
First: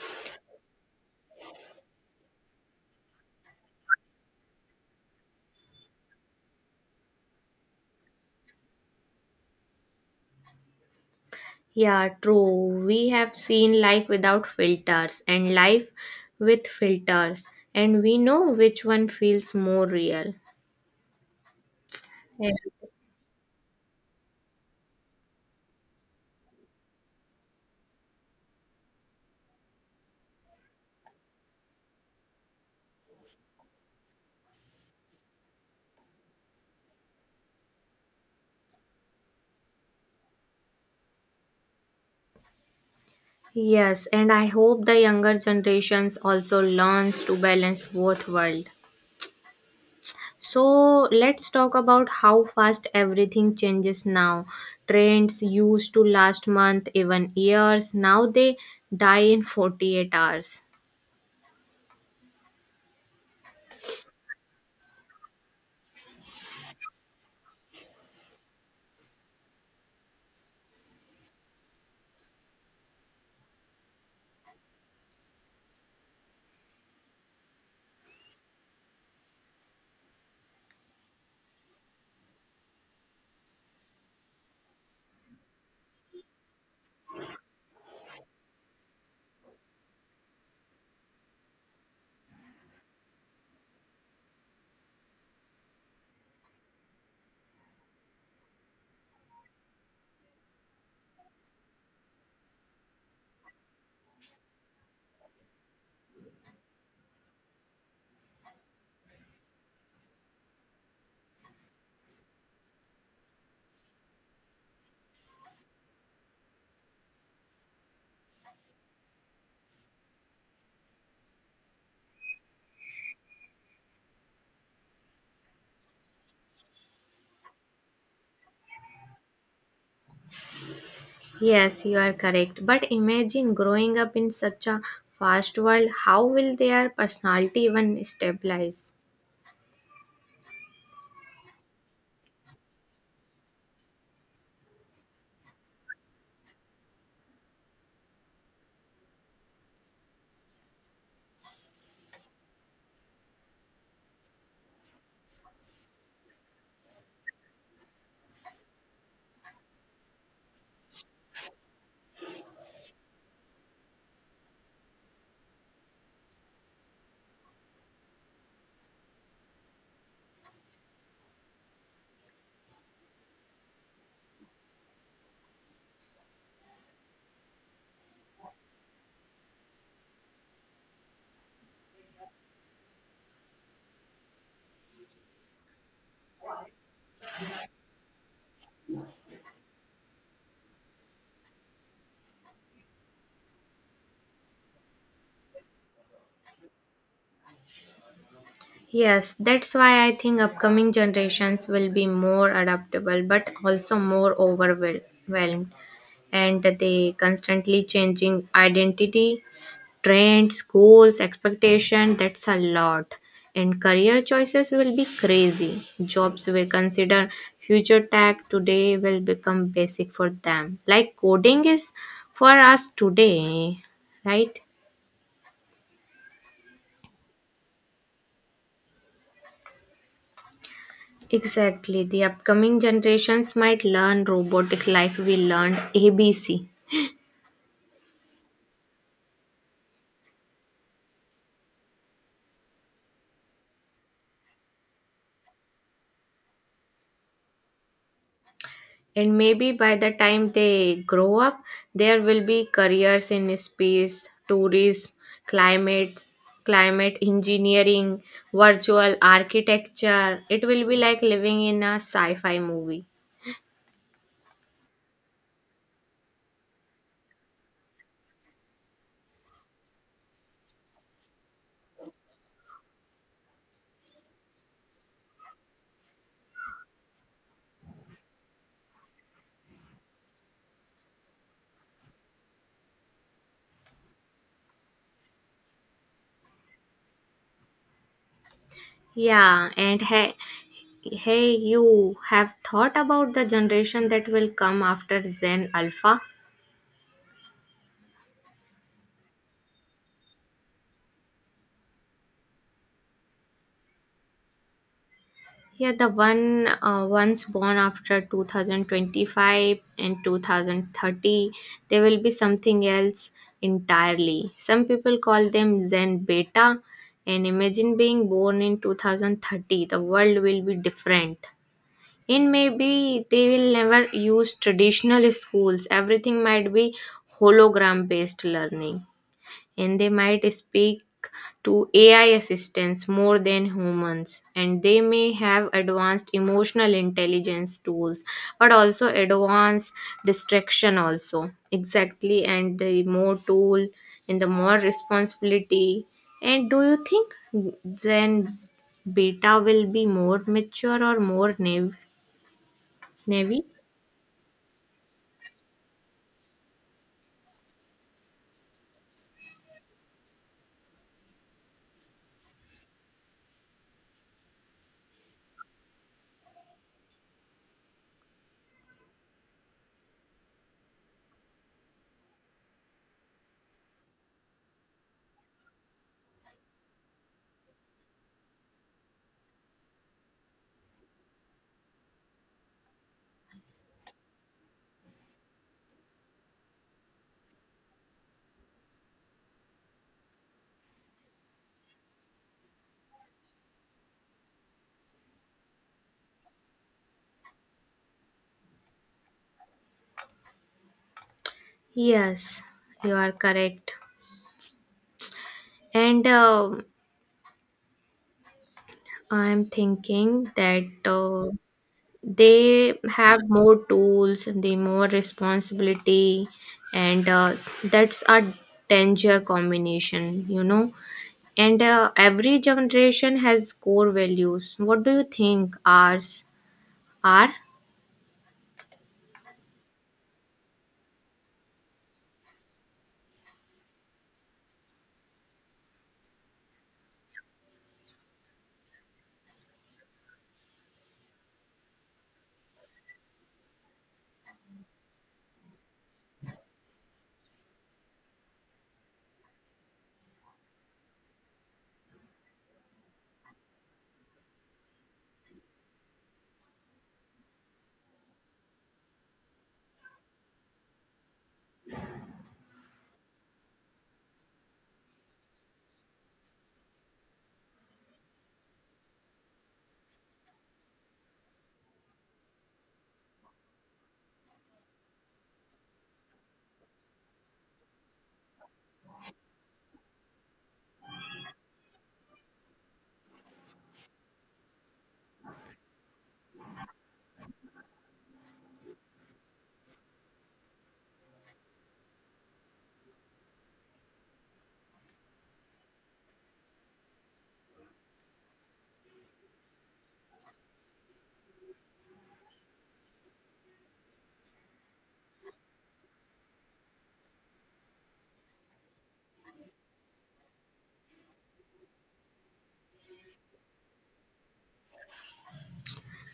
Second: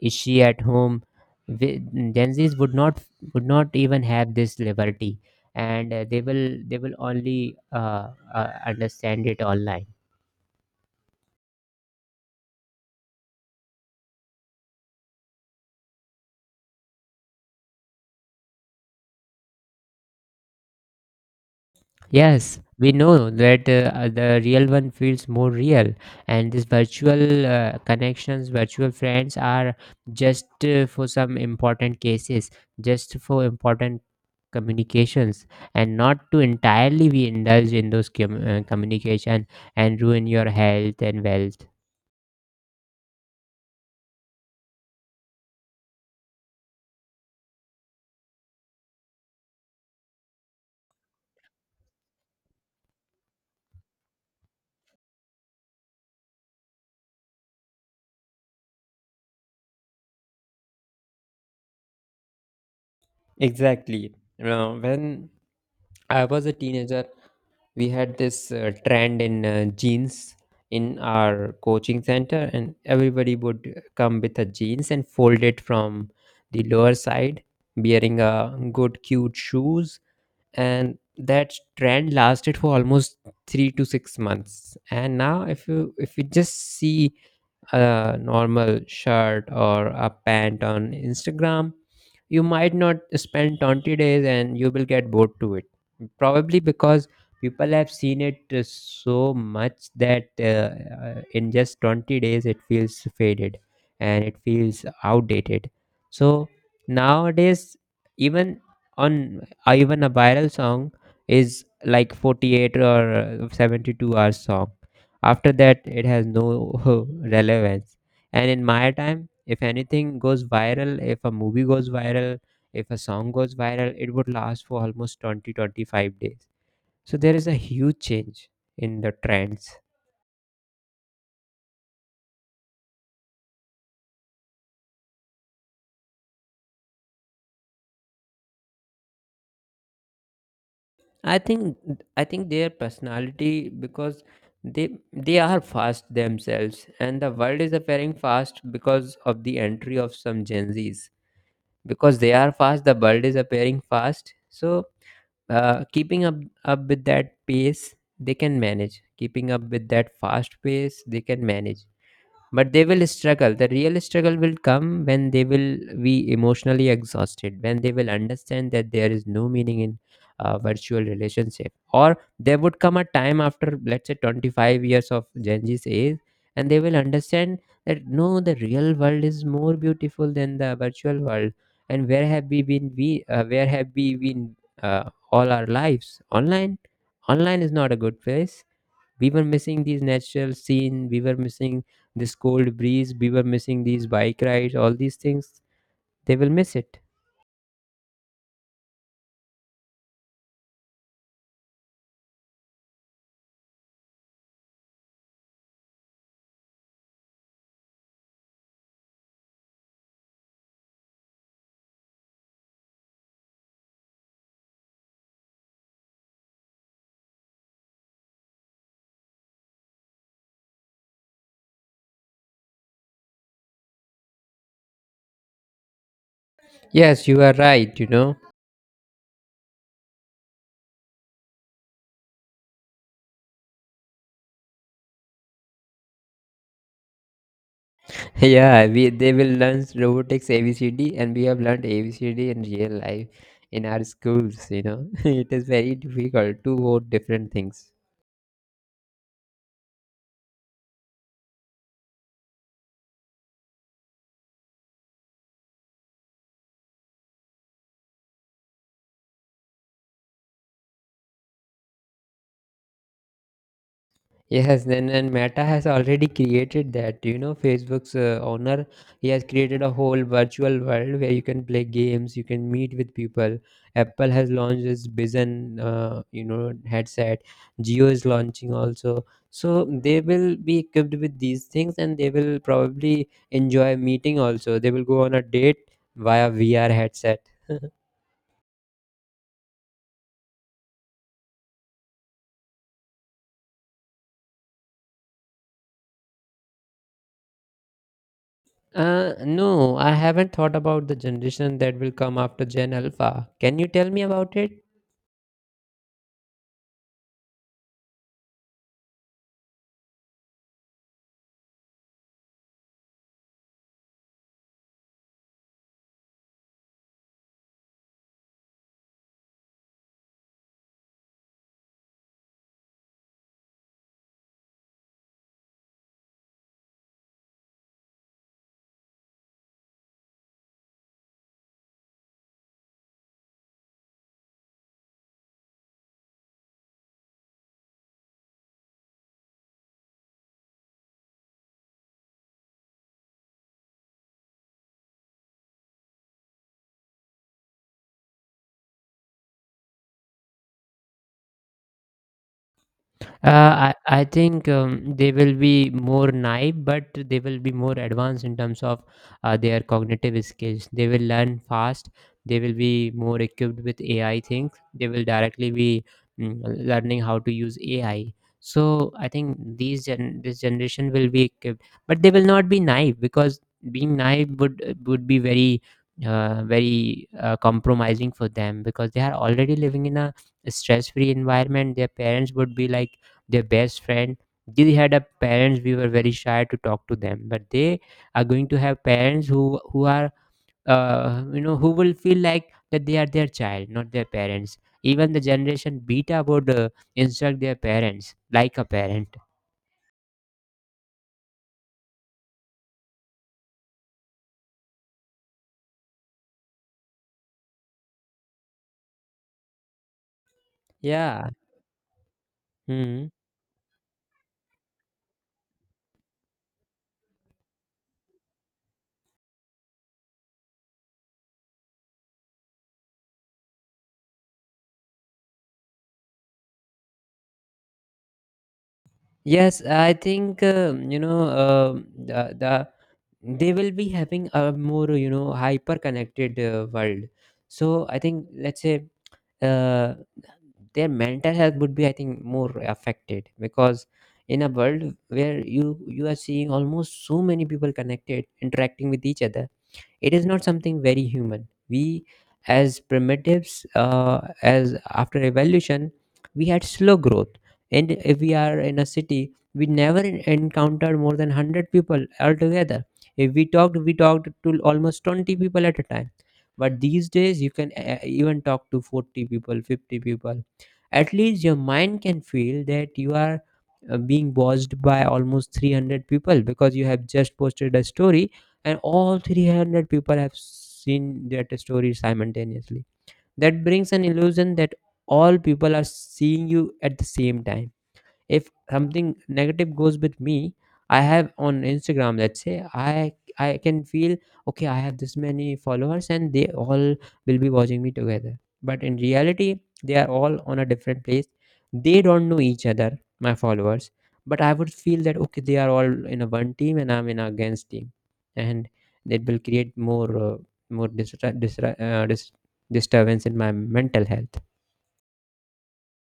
Speaker 1: Is she at home? We, Gen Zs would not even have this liberty, and they will only uh, understand it online.
Speaker 2: Yeah, true. We have seen life without filters and life with filters, and we know which one feels more real.
Speaker 1: Yes,
Speaker 2: Yes,
Speaker 1: we know that the real one feels more real, and these virtual connections, virtual friends are just for some important cases, just for important communications, and not to entirely we indulge in those communication and ruin your health and wealth.
Speaker 2: yes, and I hope the younger generations also learns to balance both world. So let's talk about how fast everything changes now. Trends used to last month, even years, now they die in 48 hours.
Speaker 1: Exactly. You When I was a teenager, we had this trend in jeans in our coaching center, and everybody would come with a jeans and fold it from the lower side, wearing a good cute shoes, and that trend lasted for almost 3 to 6 months. And now if you just see a normal shirt or a pant on Instagram, you might not spend 20 days and you will get bored to it. Probably because people have seen it so much that, in just 20 days it feels faded and it feels outdated. So nowadays, even on even a viral song is like 48 or 72 hours song. After that, it has no relevance. And in my time, if anything goes viral, if a movie goes viral, if a song goes viral, it would last for almost 20 25 days. So there is a huge change in the trends.
Speaker 2: Yes, you are correct. But imagine growing up in such a fast world, how will their personality even stabilize?
Speaker 1: I think I think their personality, because they are fast themselves and the world is appearing fast because of the entry of some Gen Zs. Because they are fast, the world is appearing fast. So keeping up up with that pace they can manage, keeping up with that fast pace they can manage. But they will struggle. The real struggle will come when they will be emotionally exhausted, when they will understand that there is no meaning in a virtual relationship. Or there would come a time after, let's say, 25 years of gen z's age, and they will understand that no, the real world is more beautiful than the virtual world. And where have we been? We Where have we been uh, all our lives? Online. Online is not a good place. We were missing these natural scene, we were missing this cold breeze, we were missing these bike rides. All these things they will miss it.
Speaker 2: Yes, that's why I think upcoming generations will be more adaptable but also more overwhelmed, and they constantly changing identity, trends, goals, expectation, that's a lot. And career choices will be crazy. Jobs will consider future tech today will become basic for them. Like coding is for us today, right?
Speaker 1: Yes, you are right, you know.
Speaker 2: Exactly. The upcoming generations might learn robotic like we learned ABC.
Speaker 1: Yeah, we they will learn robotics, abcd, and we have learned abcd in real life in our schools, you know. It is very difficult to vote different things.
Speaker 2: And maybe by the time they grow up, there will be careers in space tourism, climate climate engineering, virtual architecture. It will be like living in a sci-fi movie.
Speaker 1: Yes, then, and Meta has already created that. You know, Facebook's owner, he has created a whole virtual world where you can play games, you can meet with people. Apple has launched its Bizen, you know, headset. Geo is launching also. So they will be equipped with these things, and they will probably enjoy meeting also. They will go on a date via VR headset.
Speaker 2: Yeah, and hey, you have thought about the generation that will come after zen alpha?
Speaker 1: No, I haven't thought about the generation that will come after Gen Alpha. Can you tell me about it?
Speaker 2: Yeah, the one once born after 2025 and 2030, there will be something else entirely. Some people call them Zen Beta, and imagine being born in 2030. The world will be different. And maybe they will never use traditional schools. Everything might be hologram based learning, and they might speak to AI assistants more than humans, and they may have advanced emotional intelligence tools, but also advanced distraction also exactly. And the more tool and the more responsibility. And do you think then beta will be more mature or more navy?
Speaker 1: I think, they will be more naive, but they will be more advanced in terms of their cognitive skills. They will learn fast. They will be more equipped with AI things. They will directly be, mm, learning how to use AI. So I think this generation will be equipped, but they will not be naive, because being naive would be very very compromising for them, because they are already living in a stress free environment. Their parents would be like their best friend. They had a parents, we were very shy to talk to them, but they are going to have parents who are, you know, who will feel like that they are their child, not their parents. Even the generation beta would instruct their parents like a parent.
Speaker 2: Yes, you are correct. And I'm thinking that
Speaker 1: Yeah.
Speaker 2: they
Speaker 1: Hmm.
Speaker 2: have more tools they more responsibility, and that's a danger combination, and every generation has core values. What do you think ours are?
Speaker 1: Yes, I think, you know, um, the they will be having a more, you know, hyper connected world. So I think, let's say, uh, their mental health would be, I think, more affected, because in a world where you are seeing almost so many people connected, interacting with each other, it is not something very human. We, as primitives, as after evolution, we had slow growth. And if we are in a city, we never encountered more than 100 people altogether. If we talked, we talked to almost 20 people at a time. But these days, you can, even talk to 40 people, 50 people. At least your mind can feel that you are being watched by almost 300 people because you have just posted a story, and all 300 people have seen that story simultaneously. That brings an illusion that all people are seeing you at the same time. If something negative goes with me, I have on Instagram, let's say, I can feel, okay, I have this many followers and they all will be watching me together. But in reality, they are all on a different place, they don't know each other, my followers. But I would feel that okay, they are all in a one team and I'm in a against team. And it will create more more disturbance in my mental health.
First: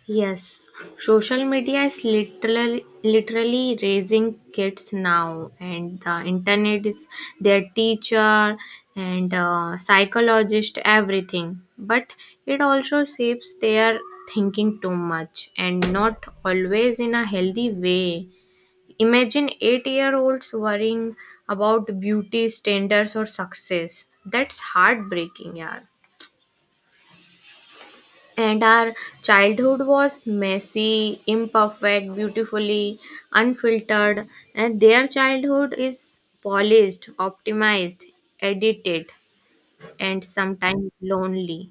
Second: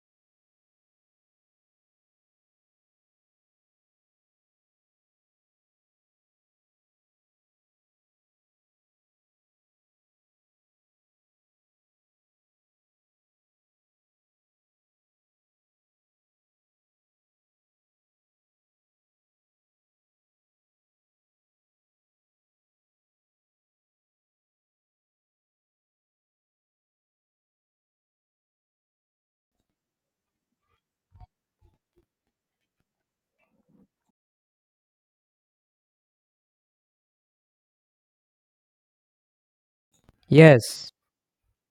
Speaker 2: Yes, social media is literally raising kids now, and the internet is their teacher and psychologist, everything. But it also shapes their thinking too much and not always in a healthy way. Imagine 8-year olds worrying about beauty standards or success. That's heartbreaking, yeah, and our childhood was messy, imperfect, beautifully unfiltered, and their childhood is polished, optimized, edited, and sometimes
Speaker 1: Yes.
Speaker 2: lonely.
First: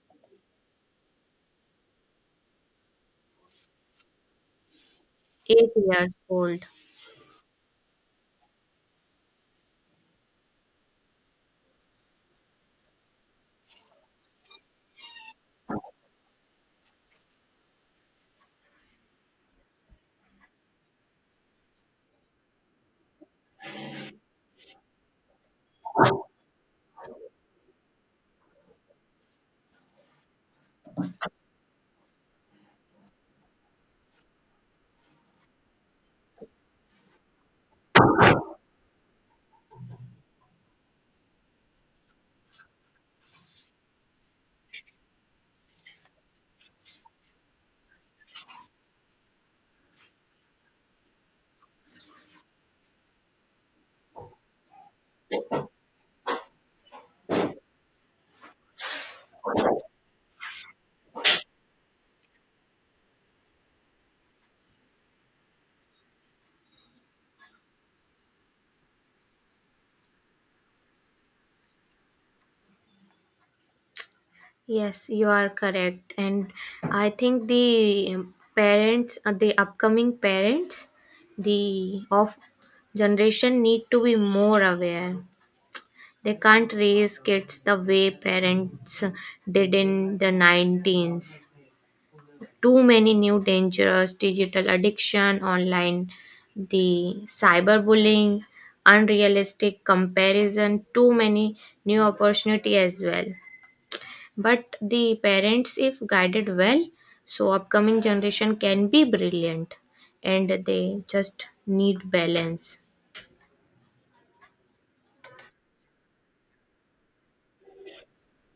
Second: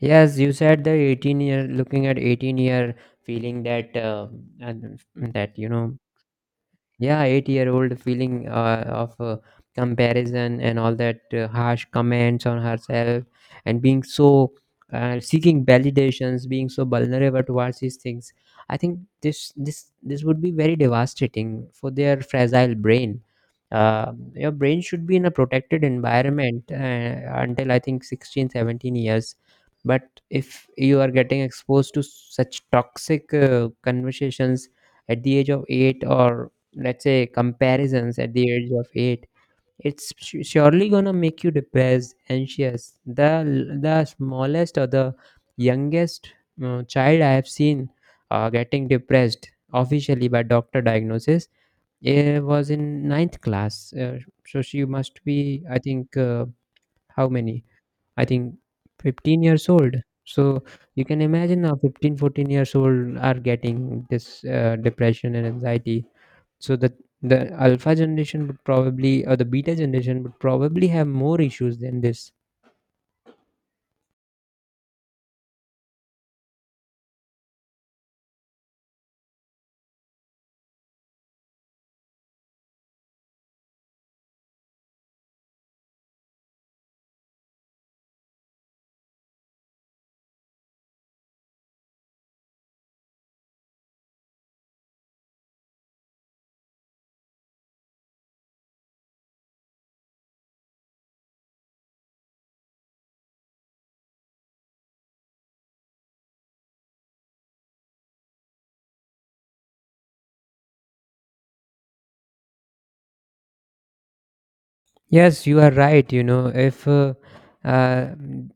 Speaker 1: Yes, you said the 18-year looking at 18 year, feeling that and that
Speaker 2: Eight years old.
Speaker 1: yeah, 8-year old, feeling of comparison and all that harsh comments on herself, and being so seeking validations, being so vulnerable towards these things. I think this would be very devastating for their fragile brain. Uh, your brain should be in a protected environment until I think 16, 17 years. But if you are getting exposed to such toxic conversations at the age of 8, or let's say comparisons at the age of 8, it's surely going to make you depressed, anxious. The smallest or the youngest child I have seen getting depressed officially by doctor diagnosis, it was in ninth class. So she must be, I think, how many, I think 15 years old. So you can imagine now 15, 14 years old are getting this depression and anxiety. So the alpha generation would probably, or the beta generation would probably have more issues than this.
Speaker 2: Yes, you are correct. And I think the parents, the upcoming parents, the of generation need to be more aware. They can't raise kids the way parents did in the 19s. Too many new dangers, digital addiction, online, the cyberbullying, unrealistic comparison, too many new opportunity as well. But the parents, if guided well, so upcoming generation can be brilliant, and they just need balance.
Speaker 1: Yes, you are right. You know, uh,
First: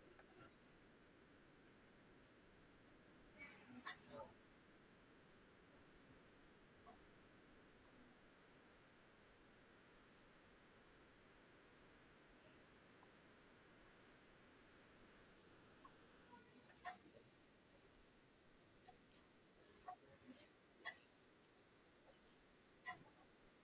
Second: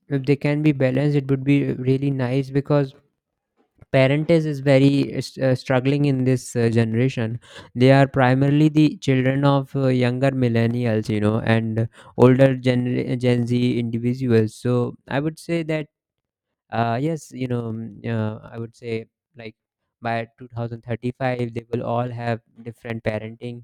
Speaker 1: if they can be balanced, it would be really nice, because parentage is very struggling in this generation. They are primarily the children of younger millennials, and older gen z individuals. So I would say that, yes, I would say, like, by 2035, they will all have different parenting,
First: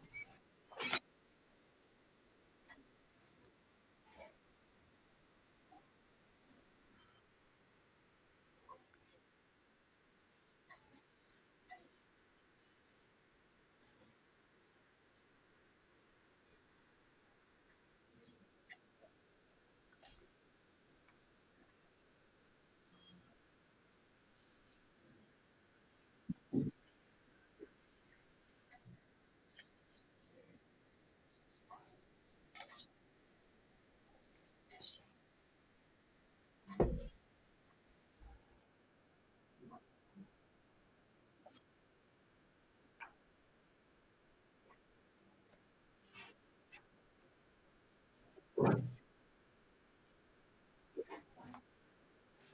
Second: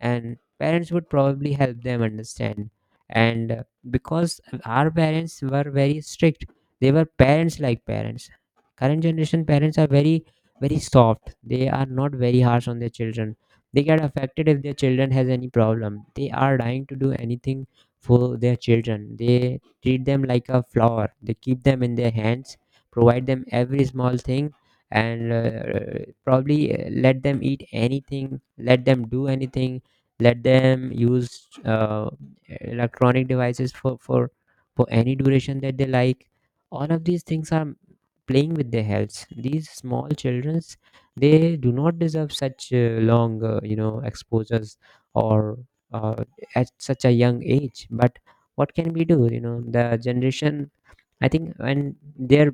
Speaker 1: and parents would probably help them understand. And because our parents were very strict, they were parents like parents. Current generation parents are very, very soft, they are not very harsh on their children. They get affected if their children has any problem, they are dying to do anything for their children. They treat them like a flower, they keep them in their hands, provide them every small thing. And probably let them eat anything, let them do anything, let them use electronic devices for, for any duration that they like. All of these things are playing with their health, these small childrens. They do not deserve such long, exposures, or uh, at such a young age. But what can we do? The generation, I think, and their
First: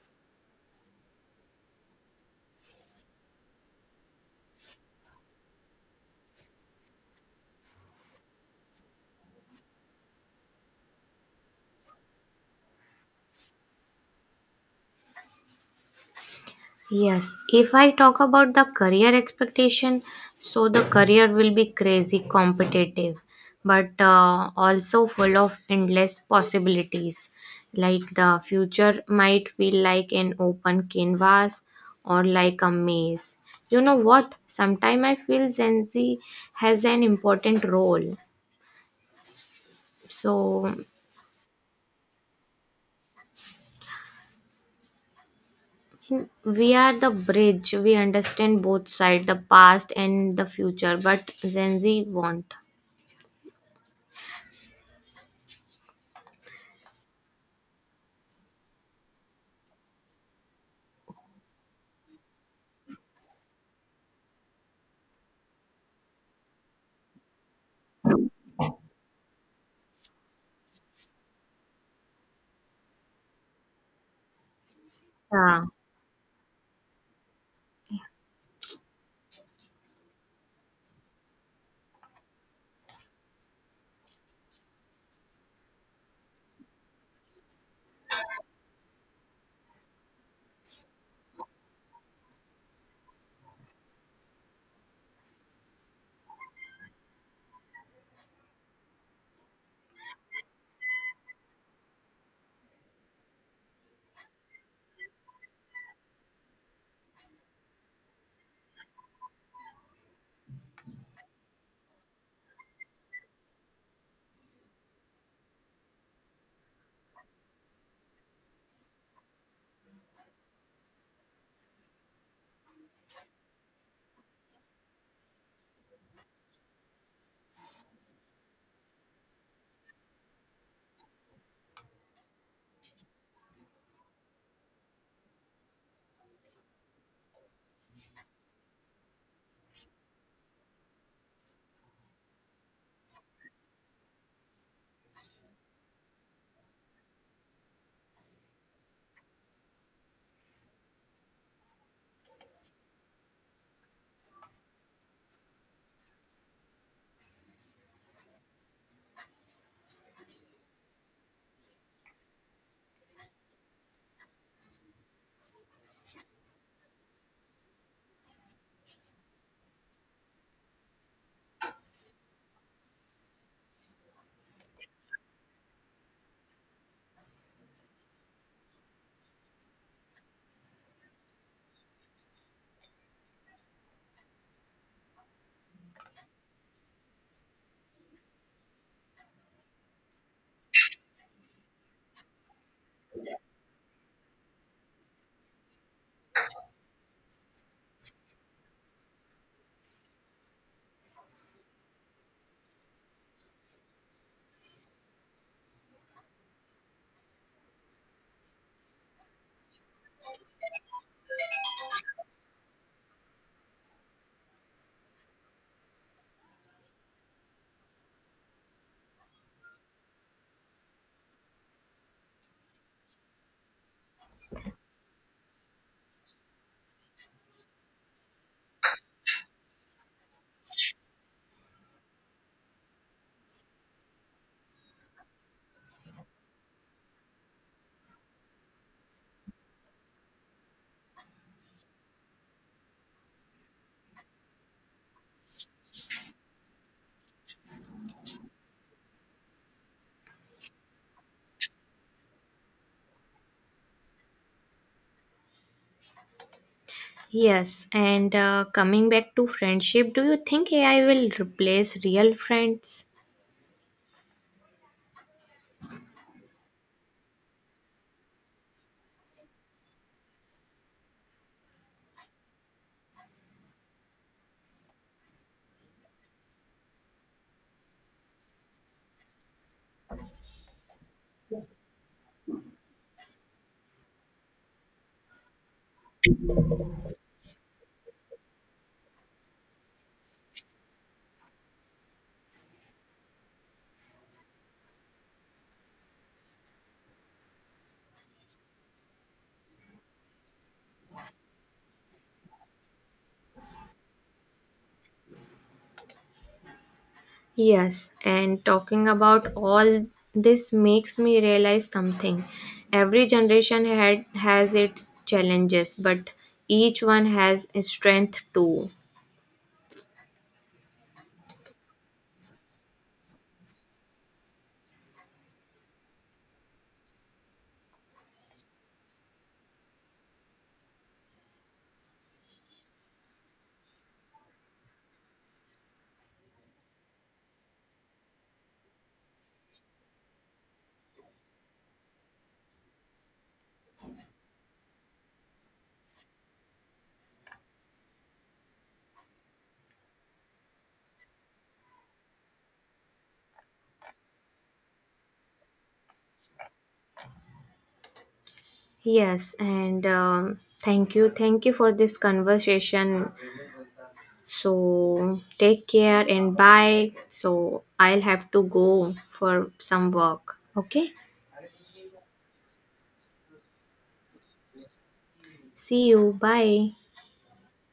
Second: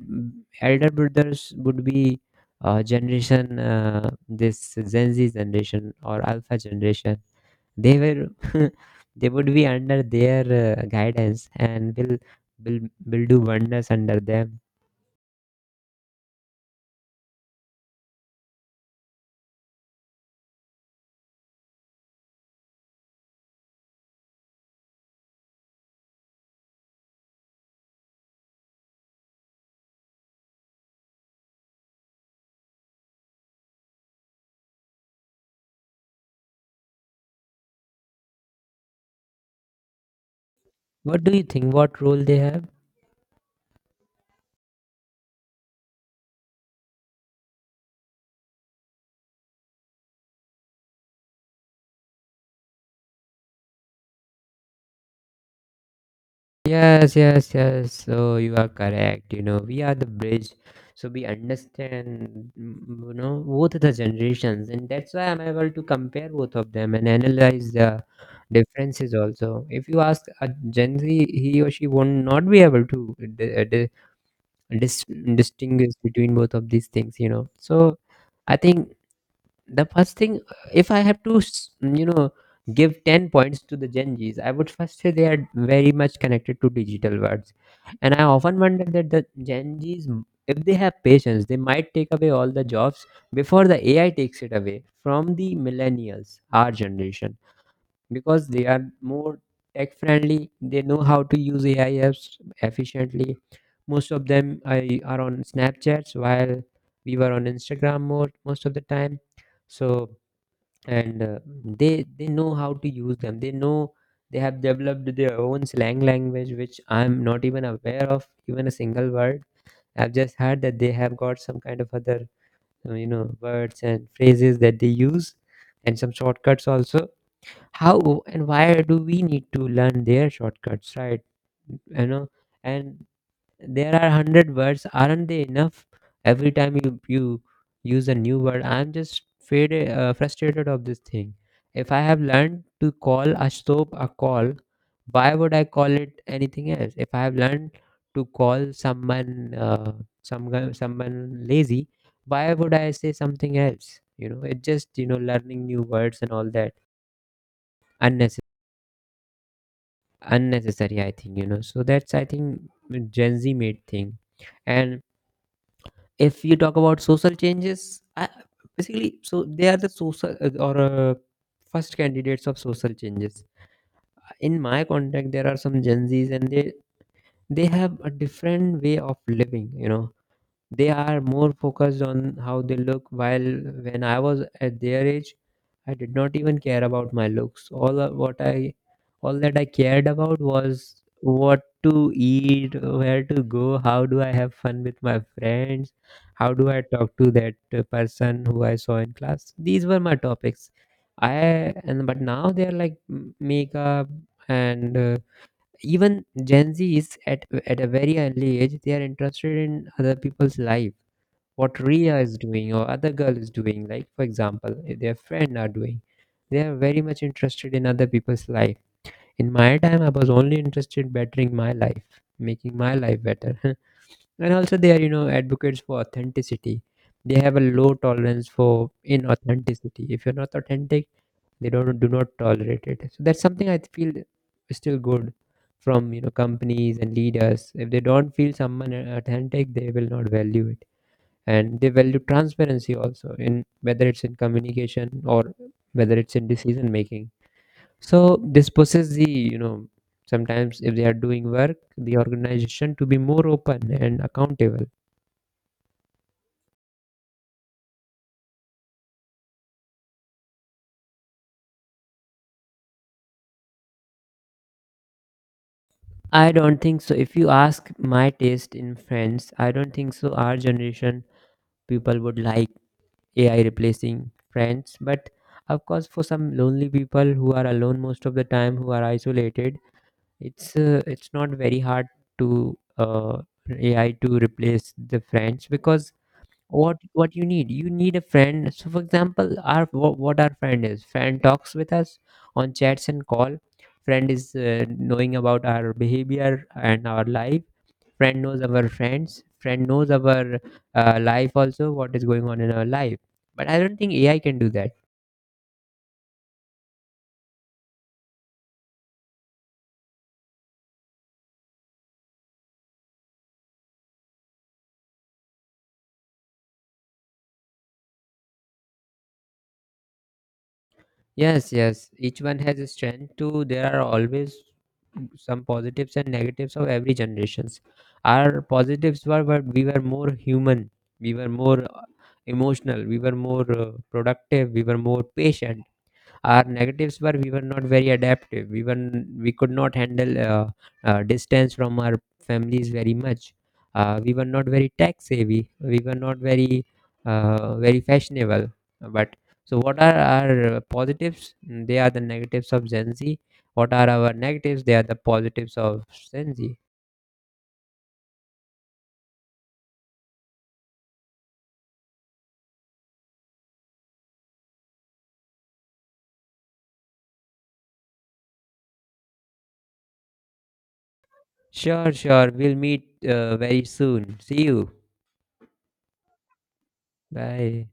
Speaker 1: elder brothers would be generation, this gen z generation or alpha generation, they were they would be under their guidance and will will do wonders under them.
Speaker 2: Yes, if I talk about the career expectation, so the career will be crazy competitive, but also full of endless possibilities. Like the future might feel like an open canvas or like a maze. You know what? Sometimes I feel Gen Z has an important role. So
Speaker 1: What do you think, what role they have?
Speaker 2: we are the bridge. We understand both sides, the past and the future, but Gen Z won't.
Speaker 1: Yes, yes, yes, so you are correct, you know we are the bridge. So we understand, both the generations, and that's why I'm able to compare both of them and analyze the differences. Also, if you ask a gen z, he or she won't not be able to di- dis-
Speaker 2: Yeah,
Speaker 1: distinguish between both of these things, you know. So I think the first thing, if I have to give 10 points to the gen z's, I would first say they are very much connected to digital worlds. And I often wonder that the gen z's, if they have patience, they might take away all the jobs before the AI takes it away from the millennials, our generation. Because they are more tech friendly, they know how to use AI apps efficiently. Most of them, are on Snapchats, while we were on Instagram more most of the time. So, and they know how to use them, they know. They have developed their own slang language which I'm not even aware of, even a single word. I've just heard that they have got some kind of other words and phrases that they use. And some shortcuts also. How and why do we need to learn their shortcuts, right, you know? And there are 100 words, aren't they enough? Every time you use a new word, I'm just frustrated of this thing. If I have learned to call a soap a call, why would I call it anything else? If I have learned to call someone someone lazy, why would I say something else, it just, learning new words and all that, unnecessary, unnecessary, I think, so that's, I think, gen z made thing. And if you talk about social changes, basically, so they are the social or first candidates of social changes. In my contact there are some gen z's, and they have a different way of living, you know. They are more focused on how they look, while when I was at their age, I did not even care about my looks. All that I cared about was what to eat, where to go, how do I have fun with my friends, how do I talk to that person who I saw in class. These were my topics. I and but now they're like, makeup and even gen z is at a very early age. They are interested in other people's life. What Ria is doing or other girl is doing, like, for example, if their friend are doing. They are very much interested in other people's life. In my time, I was only interested bettering my life, making my life better. And also, they are, advocates for authenticity. They have a low tolerance for inauthenticity. If you're not authentic, they don't, do not tolerate it. So that's something I feel is still good from, companies and leaders. If they don't feel someone authentic, they will not value it. And they value transparency also, in whether it's in communication or whether it's in decision making. So this pushes the, sometimes if they are doing work, the organization to be more open and accountable.
Speaker 2: yes. And coming back to friendship, do you think AI will replace real friends?
Speaker 1: I don't think so. If you ask my taste in friends, I don't think so our generation people would like AI replacing friends. But of course, for some lonely people who are alone most of the time, who are isolated, it's not very hard to AI to replace the friends. Because what you need a friend. So for example, our what our friend is, friend talks with us on chats and call. Friend is, knowing about our behavior and our life. Friend knows our friends. Friend knows our life also, what is going on in our life. But I don't think AI can do that.
Speaker 2: Yes, and talking about all this makes me realize something. Every generation had has its challenges, but each one has a strength too.
Speaker 1: Yes, yes. Each one has a strength too. There are always some positives and negatives of every generations. Our positives were, but we were more human. We were more emotional. We were more productive. We were more patient. Our negatives were, we were not very adaptive. We could not handle distance from our families very much. We were not very tech savvy. We were not very very fashionable. But, so what are our positives? They are the negatives of gen z. What are our negatives? They are the positives of gen z.
Speaker 2: Yes, and thank you for this conversation. So take care and bye. So I'll have to go for some work. Okay.
Speaker 1: Sure, sure, we'll meet very soon. See you.
Speaker 2: See you. Bye.
Speaker 1: Bye.